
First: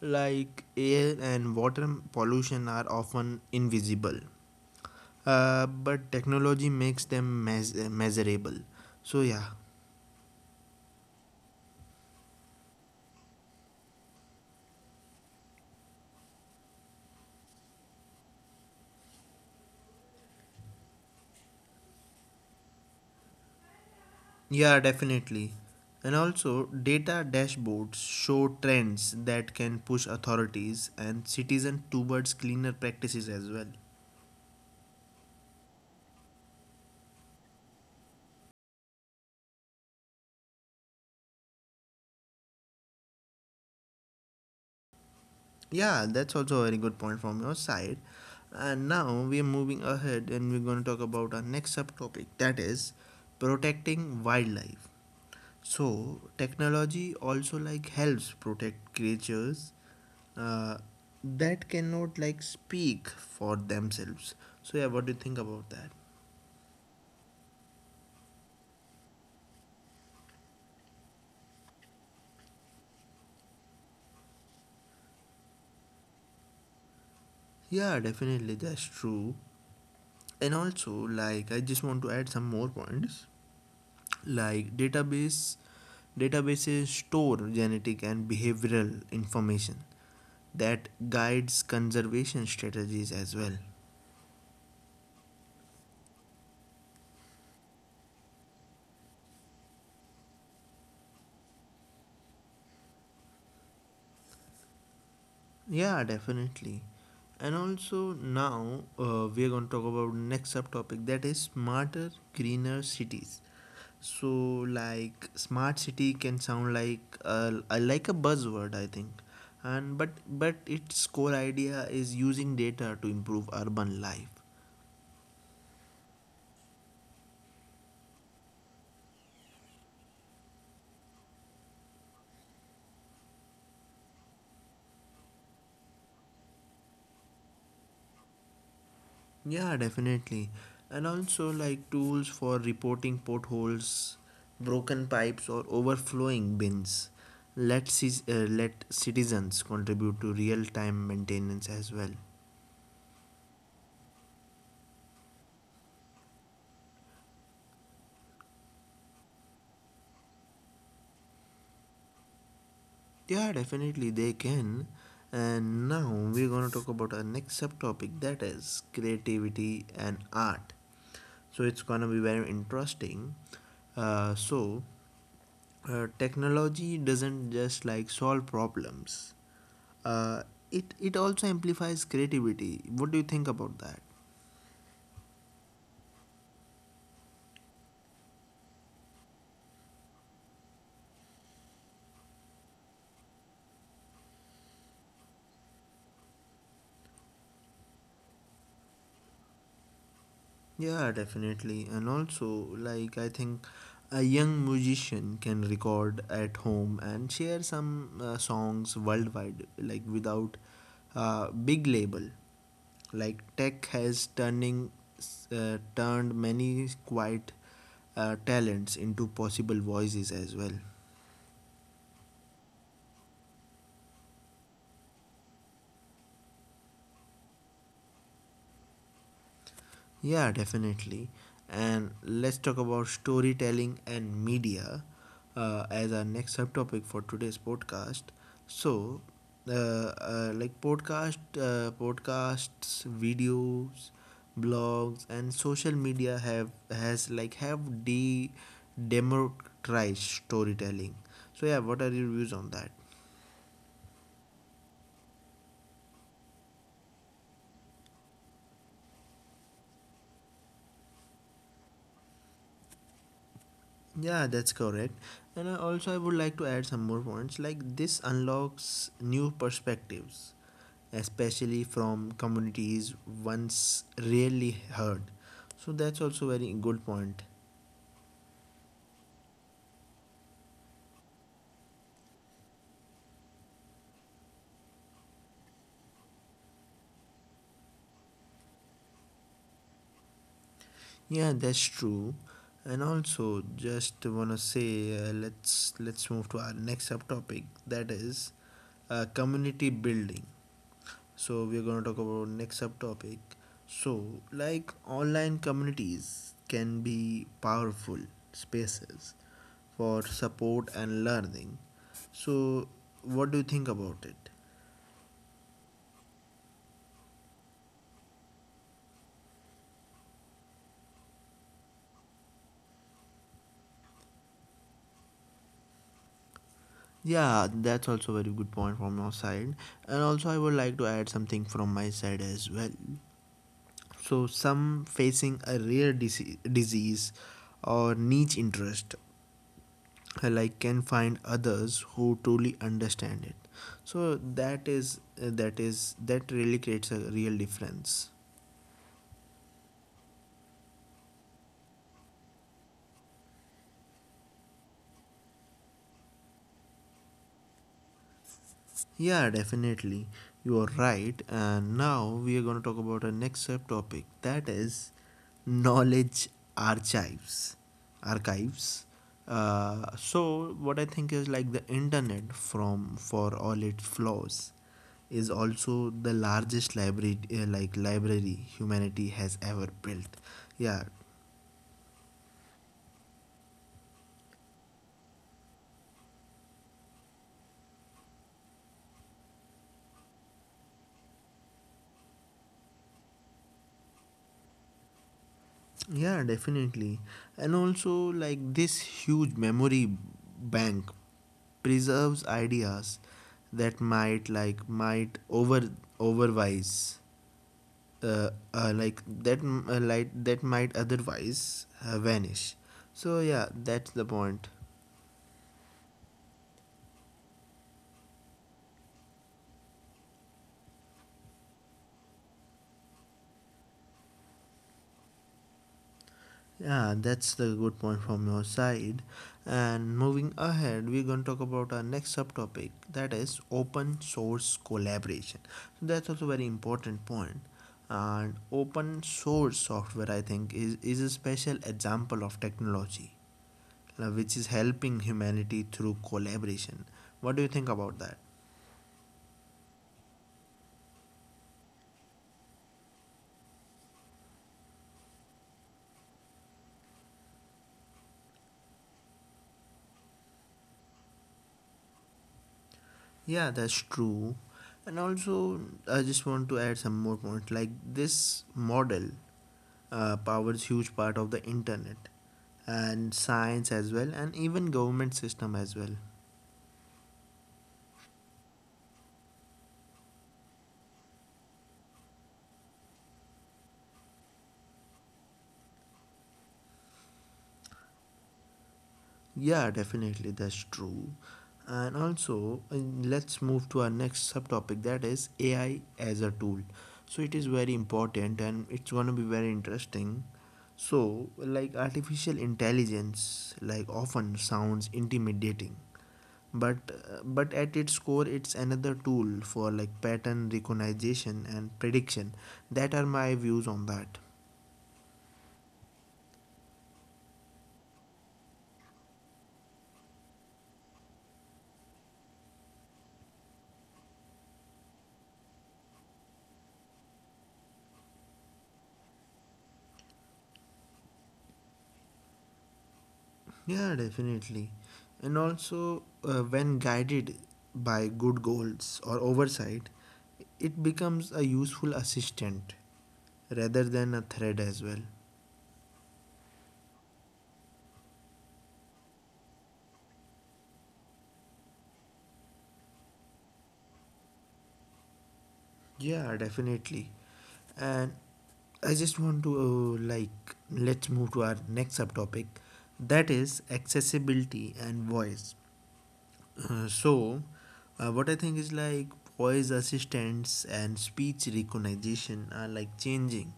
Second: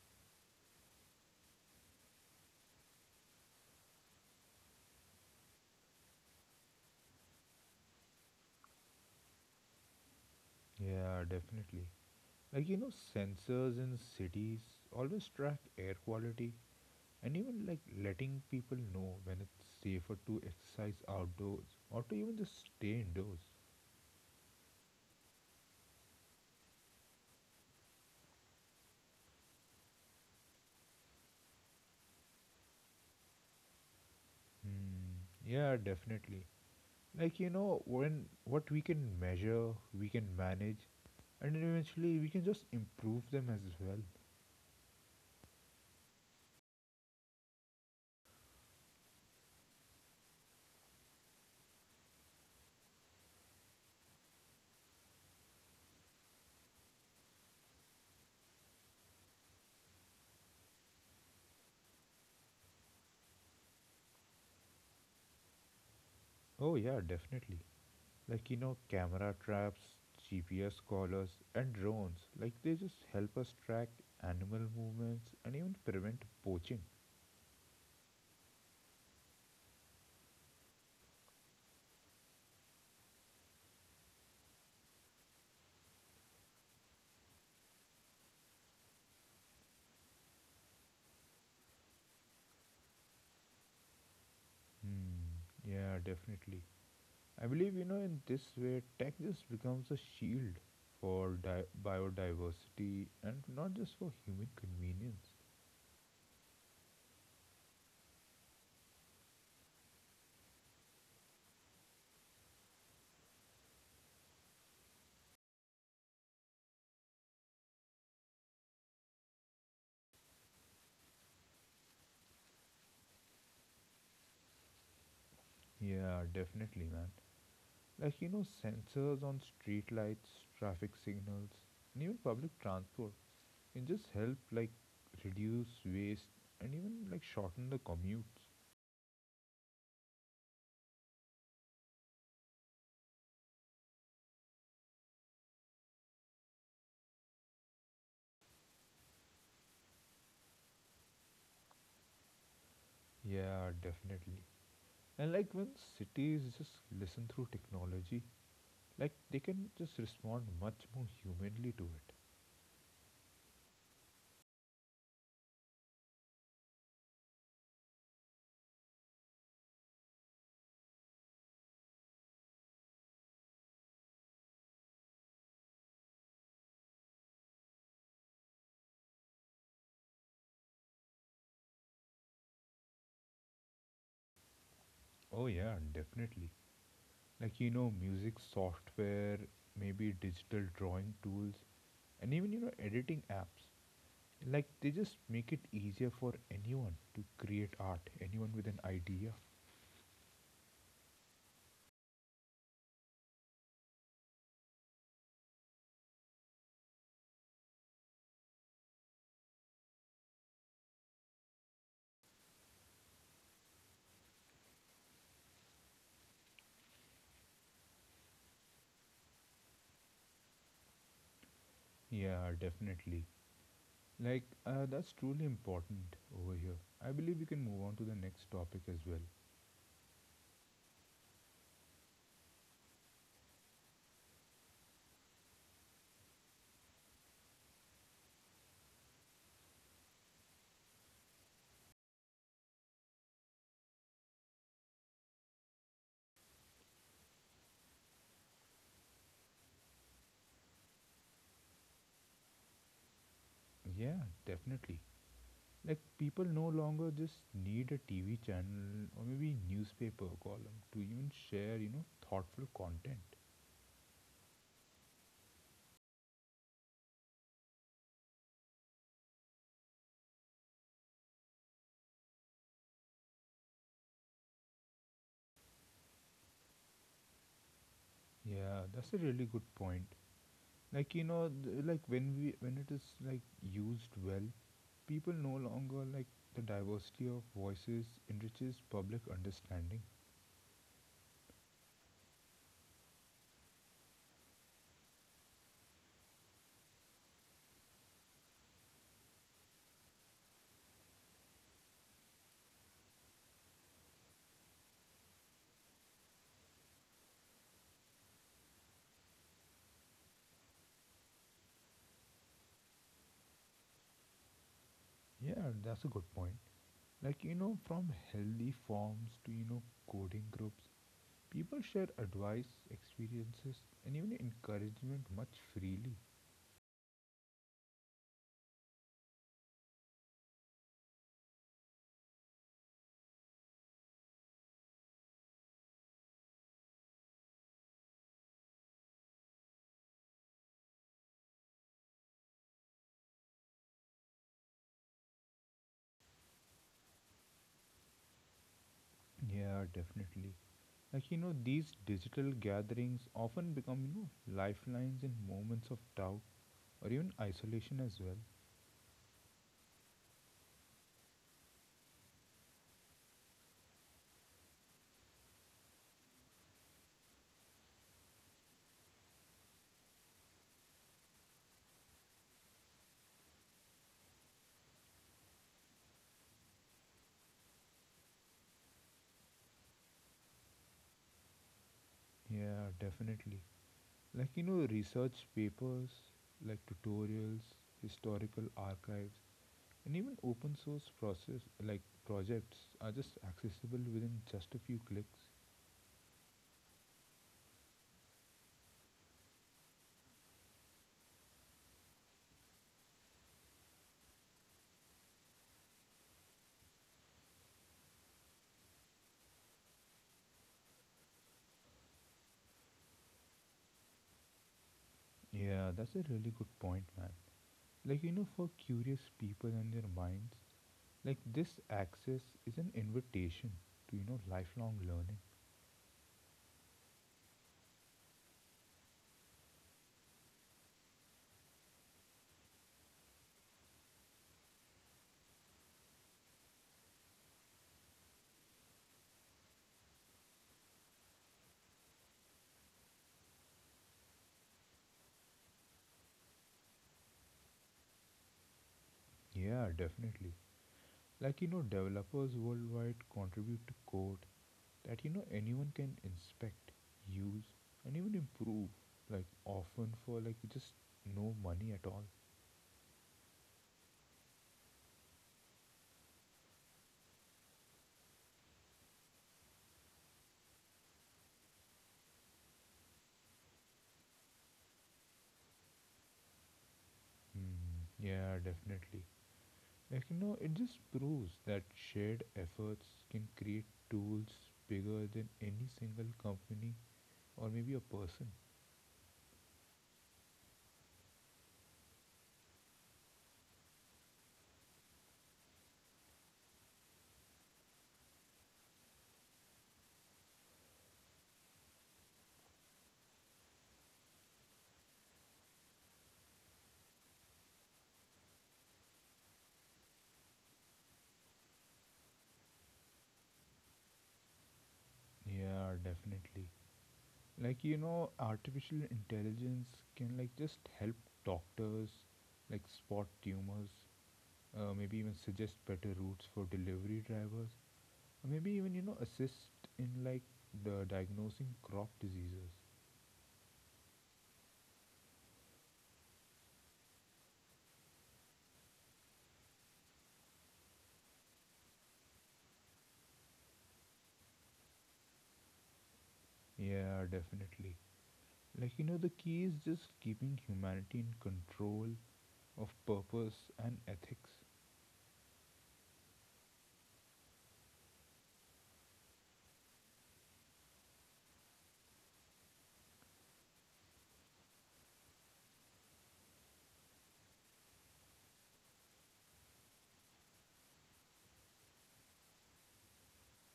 like air and water pollution are often invisible, uh, but technology makes them meas- measurable. So yeah.
Yeah, definitely. Like, you know, sensors in cities always track air quality and even like letting people know when it's safer to exercise outdoors or to even just stay indoors.
Yeah, definitely. And also, data dashboards show trends that can push authorities and citizens towards cleaner practices as well.
Hmm. Yeah, definitely. Like, you know, when what we can measure, we can manage, and eventually we can just improve them as well.
Yeah, that's also a very good point from your side. And now we are moving ahead and we're going to talk about our next subtopic that is protecting wildlife. So, technology also like helps protect creatures uh, that cannot like speak for themselves. So, yeah, what do you think about that?
Oh, yeah, definitely. Like, you know, camera traps, G P S collars, and drones. Like, they just help us track animal movements and even prevent poaching.
Yeah, definitely, that's true. And also, like, I just want to add some more points. Like, database databases store genetic and behavioral information that guides conservation strategies as well.
Hmm, yeah, definitely. I believe, you know, in this way, tech just becomes a shield for di- biodiversity and not just for human convenience.
Yeah, definitely. And also now uh, we are going to talk about next subtopic that is smarter, greener cities. So like smart city can sound like a, a like a buzzword, I think, and but but its core idea is using data to improve urban life.
Yeah, definitely, man. Like, you know, sensors on street lights, traffic signals, and even public transport can just help like reduce waste and even like shorten the commutes.
Yeah, definitely. And also, like tools for reporting potholes, broken pipes, or overflowing bins. Let, cis- uh, let citizens contribute to real time maintenance as well.
Yeah, definitely. And like when cities just listen through technology, like they can just respond much more humanly to it.
Yeah, definitely they can. And now we're gonna talk about our next subtopic that is creativity and art. So it's gonna be very interesting. Uh, so uh, technology doesn't just like solve problems. Uh, it it also amplifies creativity. What do you think about that?
Oh, yeah, definitely. Like you know, music software, maybe digital drawing tools, and even you know, editing apps. Like they just make it easier for anyone to create art, anyone with an idea.
Yeah, definitely. And also, like I think a young musician can record at home and share some uh, songs worldwide, like without uh, big label. Like tech has turning uh, turned many quiet uh, talents into possible voices as well.
Yeah, definitely. Like, uh, that's truly important over here. I believe we can move on to the next topic as well.
Yeah, definitely. And let's talk about storytelling and media uh, as our next subtopic for today's podcast. So, uh, uh, like podcast, uh, podcasts, videos, blogs, and social media have has like have de democratized storytelling. So yeah, what are your views on that?
Yeah, definitely. Like, people no longer just need a T V channel or maybe newspaper column to even share, you know, thoughtful content.
Yeah, that's correct. And I also I would like to add some more points. Like this unlocks new perspectives especially from communities once rarely heard. So that's also very good point.
Yeah, that's a really good point. Like, you know, th- like when we when it is like used well, people no longer like the diversity of voices enriches public understanding.
Yeah, that's true. And also, just wanna say, uh, let's let's move to our next subtopic. That is, uh, community building. So we're gonna talk about next subtopic. So like online communities can be powerful spaces for support and learning. So what do you think about it?
Yeah, that's a good point. Like, you know, from healthy forms to, you know, coding groups, people share advice, experiences, and even encouragement much freely.
Yeah, that's also a very good point from your side. And also, I would like to add something from my side as well. So, some facing a rare dise- disease or niche interest, uh, like can find others who truly understand it. So that is uh, that is that really creates a real difference.
Yeah, definitely. Like, you know, these digital gatherings often become, you know, lifelines in moments of doubt or even isolation as well.
Yeah, definitely. You are right. And now we are going to talk about our next subtopic that is knowledge archives. Archives. Uh, so what I think is like the internet from for all its flaws is also the largest library uh, like library humanity has ever built. Yeah.
Yeah, definitely. Like, you know, research papers, like tutorials, historical archives, and even open source process, like projects, are just accessible within just a few clicks.
Yeah, definitely. And also, like this huge memory bank preserves ideas that might like might over overwise uh, uh like that m- uh, like that might otherwise uh, vanish. So yeah, that's the point.
Yeah, that's a really good point, man. Like, you know, for curious people and their minds, like, this access is an invitation to, you know, lifelong learning.
Yeah, that's the good point from your side. And moving ahead, we're going to talk about our next subtopic that is open source collaboration. So that's also very important point. And open source software, I think, is, is a special example of technology uh, which is helping humanity through collaboration. What do you think about that?
Yeah, definitely. Like, you know, developers worldwide contribute to code that, you know, anyone can inspect, use, and even improve, like, often for, like, just no money at all.
Yeah, that's true. And also, I just want to add some more points. Like this model uh, powers huge part of the internet and science as well and even government system as well.
Hmm, yeah, definitely. Like, you know, it just proves that shared efforts can create tools bigger than any single company or maybe a person.
Yeah, definitely, that's true. And also, uh, let's move to our next subtopic that is ai as a tool. So it is very important and it's going to be very interesting. So like artificial intelligence like often sounds intimidating, but but at its core it's another tool for like pattern recognition and prediction. That are my views on that.
Yeah, definitely. Like, you know, artificial intelligence can, like, just help doctors, like, spot tumors, uh, maybe even suggest better routes for delivery drivers, or maybe even, you know, assist in, like, the diagnosing crop diseases.
Yeah, definitely. And also, uh, when guided by good goals or oversight it becomes a useful assistant rather than a threat as well.
Yeah, definitely. Like, you know, the key is just keeping humanity in control of purpose and ethics.
Yeah, definitely. And I just want to uh, like let's move to our next subtopic that is accessibility and voice. Uh, so, uh, what I think is like voice assistants and speech recognition are like changing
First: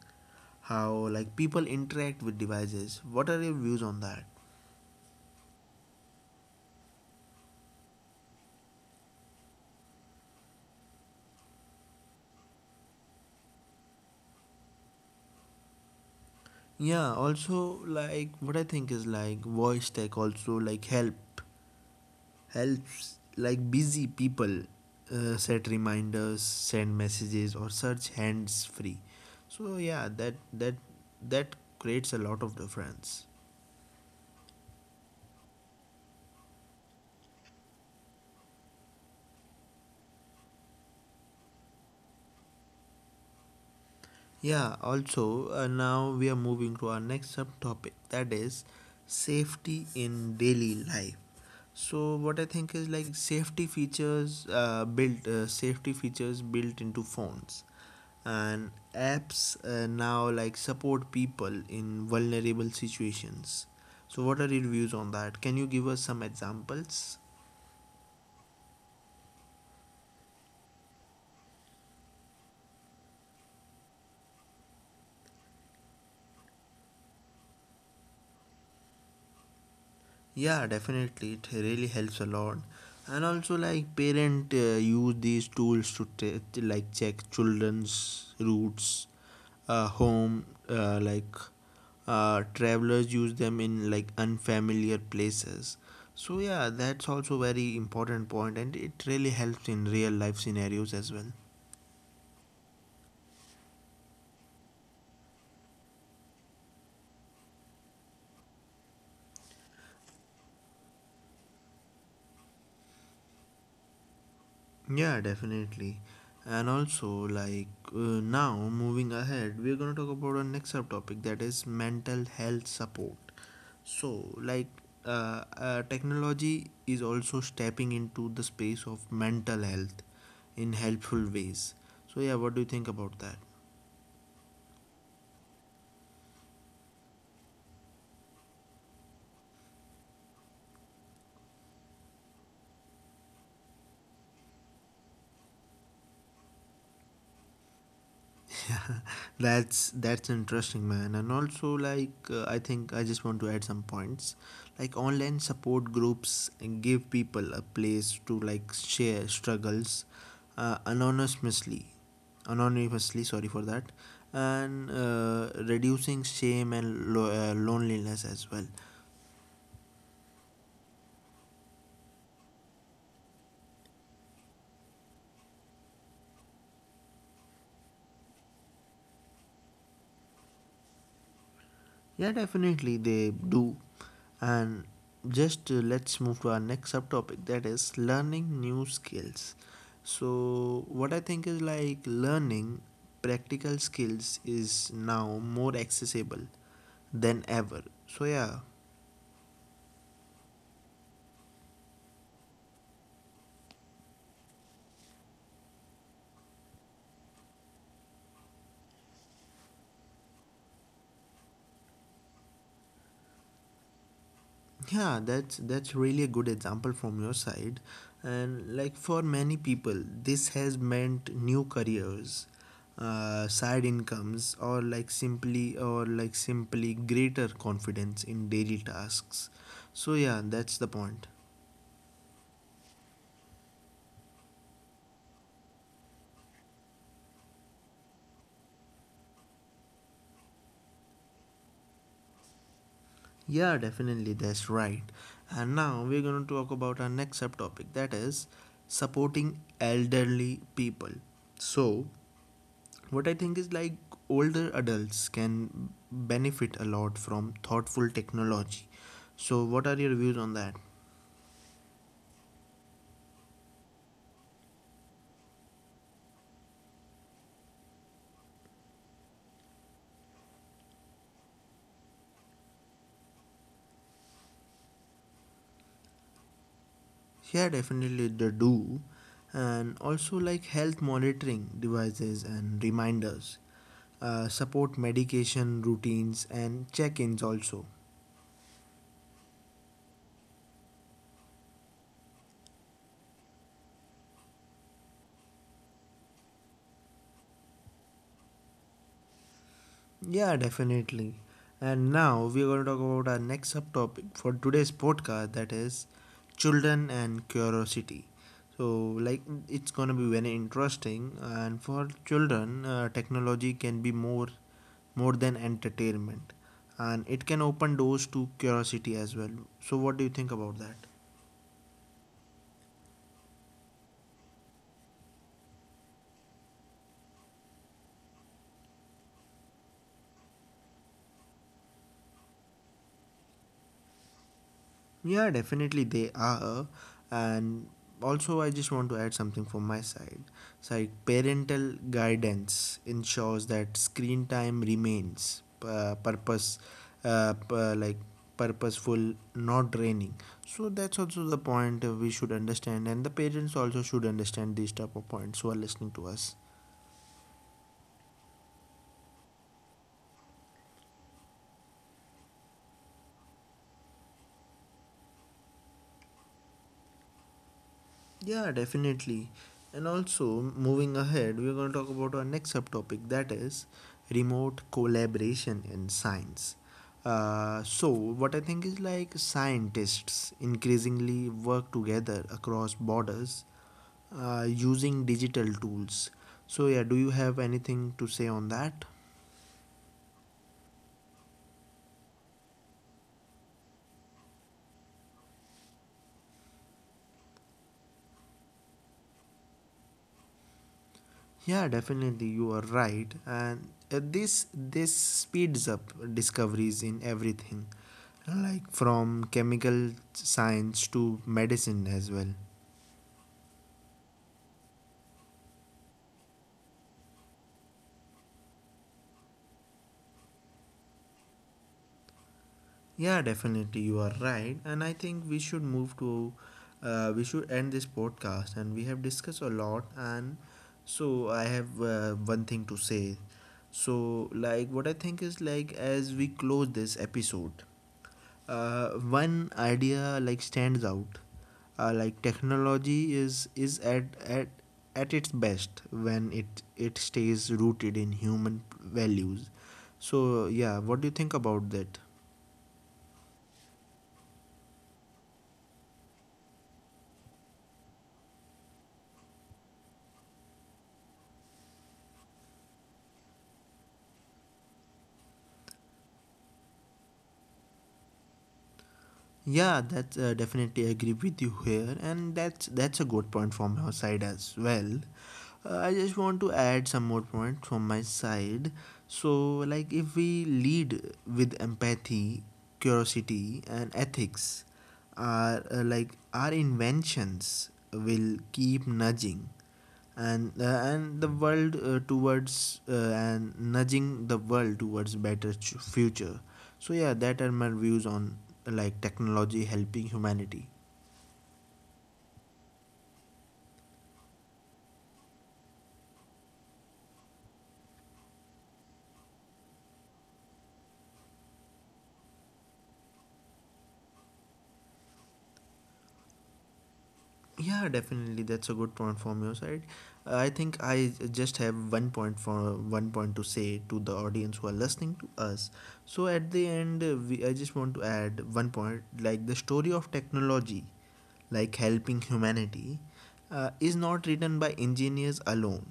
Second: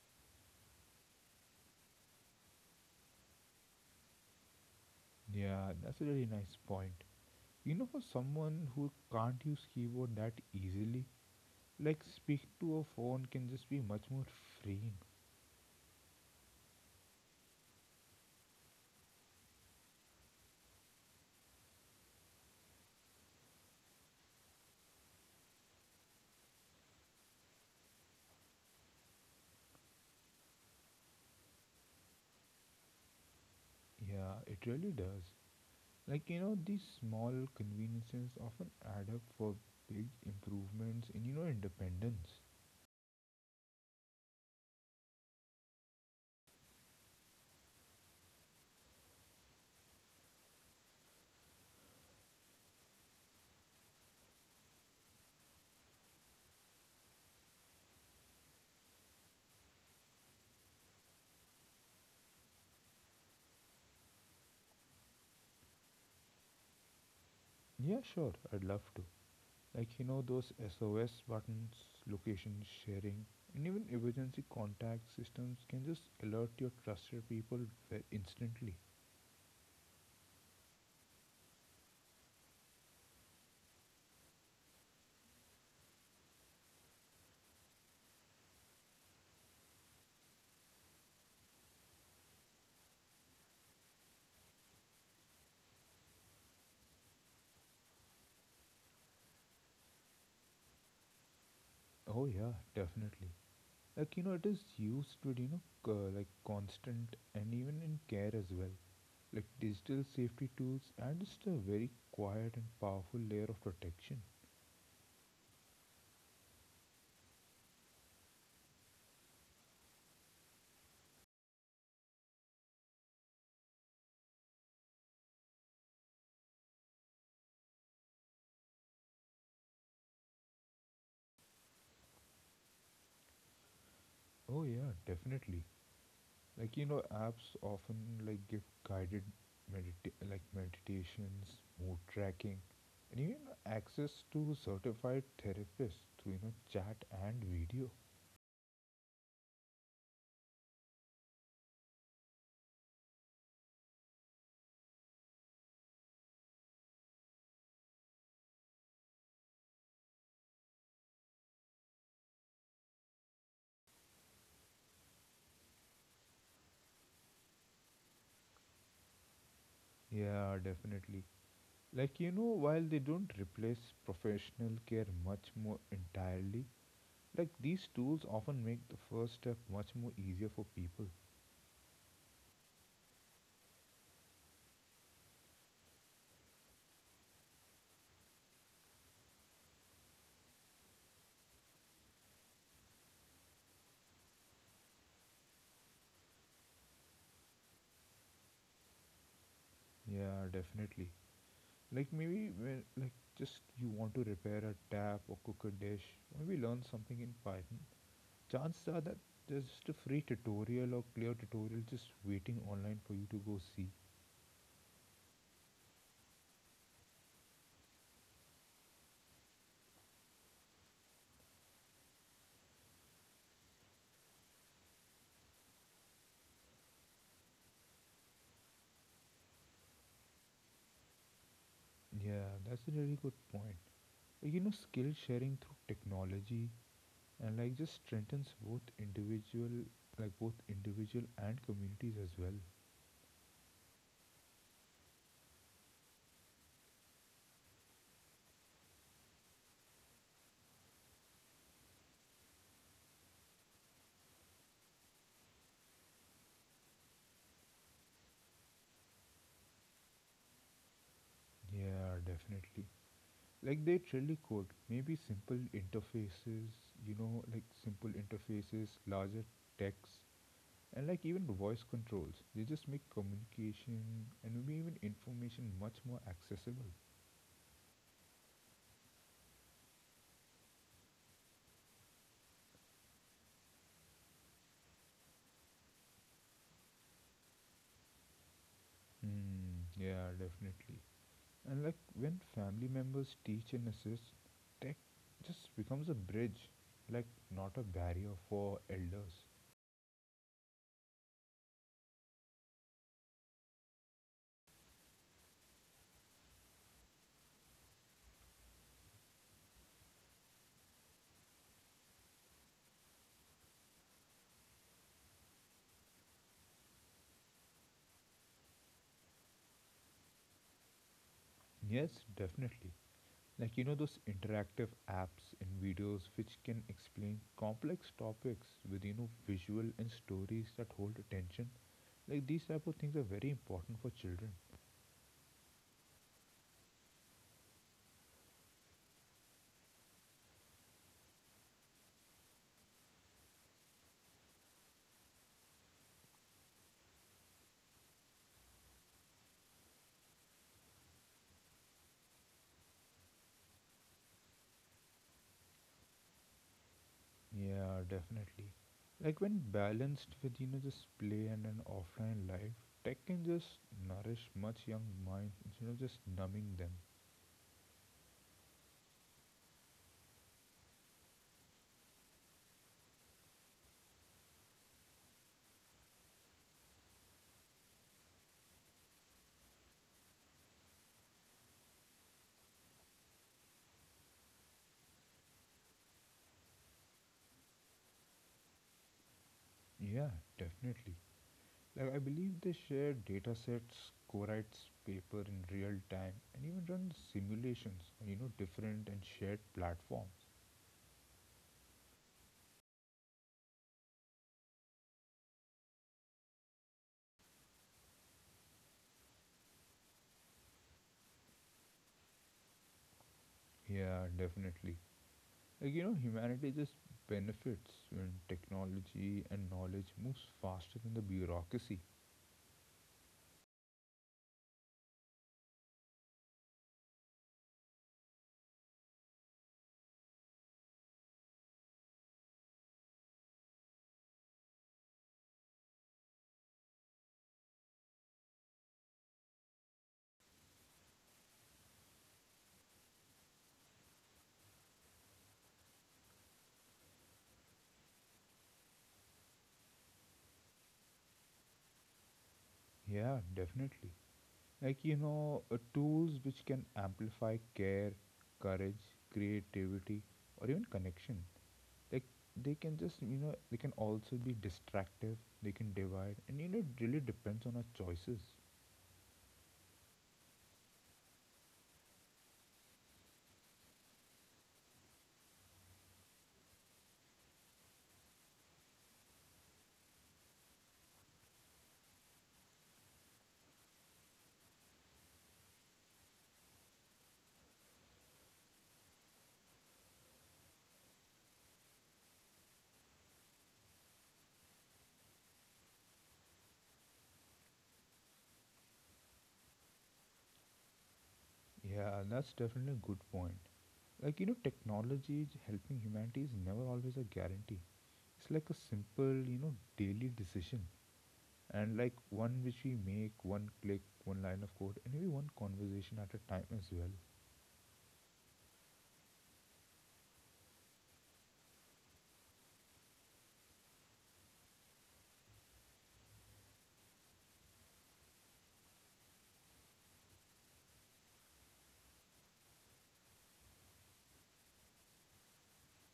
how like people interact with devices. What are your views on that?
Yeah, that's a really nice point. You know, for someone who can't use keyboard that easily, like speak to a phone can just be much more freeing.
Yeah, also like what I think is like voice tech also like help helps like busy people uh, set reminders, send messages or search hands free. So yeah, that that that creates a lot of difference.
Yeah, it really does. Like, you know, these small conveniences often add up for big improvements in, you know, independence.
Yeah, also, uh, now we are moving to our next subtopic, that is safety in daily life. So, what I think is like safety features uh, built, uh, safety features built into phones and apps uh, now like support people in vulnerable situations. So, what are your views on that? Can you give us some examples?
Yeah, sure, I'd love to. Like, you know, those S O S buttons, location sharing, and even emergency contact systems can just alert your trusted people ve- instantly.
Yeah, definitely. It really helps a lot. And also, like parent uh, use these tools to, t- to like check children's routes, uh, home, uh, like uh, travelers use them in like unfamiliar places. So yeah, that's also very important point, and it really helps in real life scenarios as well.
Oh, yeah, definitely. Like, you know, it is used with, you know, c- like constant and even in care as well. Like, digital safety tools and just a very quiet and powerful layer of protection.
Yeah, definitely. And also, like uh, now, moving ahead, we're going to talk about our next subtopic, that is mental health support. So, like, uh, uh, technology is also stepping into the space of mental health in helpful ways. So, yeah, what do you think about that?
Oh, yeah, definitely. Like, you know, apps often like give guided, medita- like, meditations, mood tracking, and even access to certified therapists through, you know, chat and video.
that's that's interesting, man. And also, like uh, I think I just want to add some points, like online support groups give people a place to like share struggles, uh, anonymously. Anonymously, sorry for that. And uh, reducing shame and lo- uh, loneliness as well.
Yeah, definitely. Like, you know, while they don't replace professional care much more entirely, like these tools often make the first step much more easier for people.
Yeah, definitely they do. And just uh, let's move to our next subtopic, that is learning new skills. So, what I think is like learning practical skills is now more accessible than ever. So, yeah.
Yeah, definitely. Like, maybe when like just you want to repair a tap or cook a dish, maybe learn something in Python. Chances are that there's just a free tutorial or clear tutorial just waiting online for you to go see.
Yeah, that's that's really a good example from your side. And like for many people, this has meant new careers, uh, side incomes, or like simply or like simply greater confidence in daily tasks. So yeah, that's the point.
Yeah, that's a really good point. Like, you know, skill sharing through technology and like just strengthens both individual, like both individual and communities as well.
Yeah, definitely, that's right. And now we're going to talk about our next subtopic, that is supporting elderly people. So, what I think is like older adults can benefit a lot from thoughtful technology. So what are your views on that?
Yeah, definitely. Like they really could. Maybe simple interfaces, you know, like simple interfaces, larger text, and like even voice controls, they just make communication and maybe even information much more accessible.
Yeah, definitely they do. And also like health monitoring devices and reminders uh, support medication routines and check-ins also.
Hmm, yeah, definitely. And like when family members teach and assist, tech just becomes a bridge, like, not a barrier for elders.
Yeah, definitely. And now we are going to talk about our next subtopic for today's podcast, that is children and curiosity. So, like, it's going to be very interesting. And for children, uh, technology can be more more than entertainment, and it can open doors to curiosity as well. So, what do you think about that?
Yes, definitely. Like, you know, those interactive apps and videos, which can explain complex topics with, you know, visual and stories that hold attention, like these type of things are very important for children.
Yeah, definitely they are. And also, I just want to add something from my side. So, like parental guidance ensures that screen time remains uh, purpose, uh, p- like purposeful, not draining. So that's also the point uh, we should understand, and the parents also should understand these type of points who are listening to us.
Yeah, definitely. Like when balanced with, you know, just play and an offline life, tech can just nourish much young minds instead of just numbing them.
Yeah, definitely. And also, moving ahead, we're going to talk about our next subtopic, that is remote collaboration in science. Uh, so, what I think is like scientists increasingly work together across borders uh, using digital tools. So, yeah, do you have anything to say on that?
Yeah, definitely. Like I believe they share data sets, co-writes paper in real time, and even run simulations on, you know, different and shared platforms.
Yeah, definitely, you are right. And uh, this this speeds up discoveries in everything, like from chemical science to medicine as well.
Yeah, definitely. Like, you know, humanity just benefits when technology and knowledge moves faster than the bureaucracy.
Yeah, definitely, you are right. And I think we should move to, uh, we should end this podcast. And we have discussed a lot. And so I have uh, one thing to say. So, like, what I think is like as we close this episode. Uh, one idea like stands out, uh, like technology is is at at at its best when it it stays rooted in human values. So yeah, what do you think about that?
Yeah, definitely. Like, you know, uh, tools which can amplify care, courage, creativity, or even connection, like they can just, you know, they can also be distractive. They can divide, and, you know, it really depends on our choices.
Yeah, that's uh, definitely agree with you here, and that's that's a good point from your side as well. Uh, I just want to add some more points from my side. So, like if we lead with empathy, curiosity, and ethics, our uh, like our inventions will keep nudging, and uh, and the world uh, towards uh, and nudging the world towards better ch- future. So yeah, that are my views on like technology helping humanity.
Yeah, that's definitely a good point. Like, you know, technology j- helping humanity is never always a guarantee. It's like a simple, you know, daily decision, and like one which we make one click, one line of code, and maybe one conversation at a time as well.
Yeah, definitely, that's a good point from your side. Uh, I think I just have one point for one point to say to the audience who are listening to us. So at the end, uh, we, I just want to add one point, like the story of technology, like helping humanity, uh, is not written by engineers alone.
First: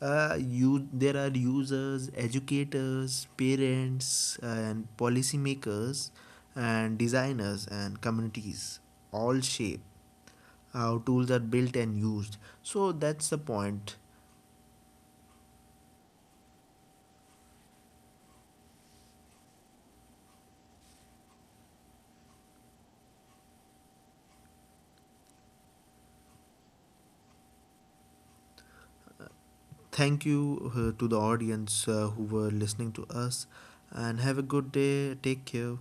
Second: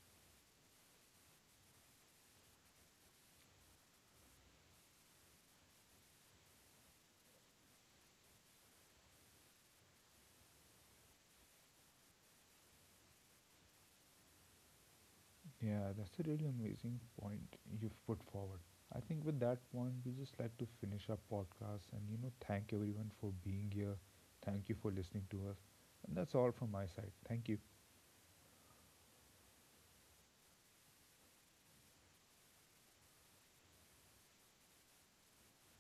Uh, you, there are users, educators, parents, and policymakers, and designers and communities, all shape how tools are built and used. So that's the point.
Yeah, that's a really amazing point you've put forward. I think with that point, we just like to finish our podcast and, you know, thank everyone for being here. Thank you for listening to us, and that's all from my side. Thank you.
Thank you uh, to the audience uh, who were listening to us, and have a good day. Take care.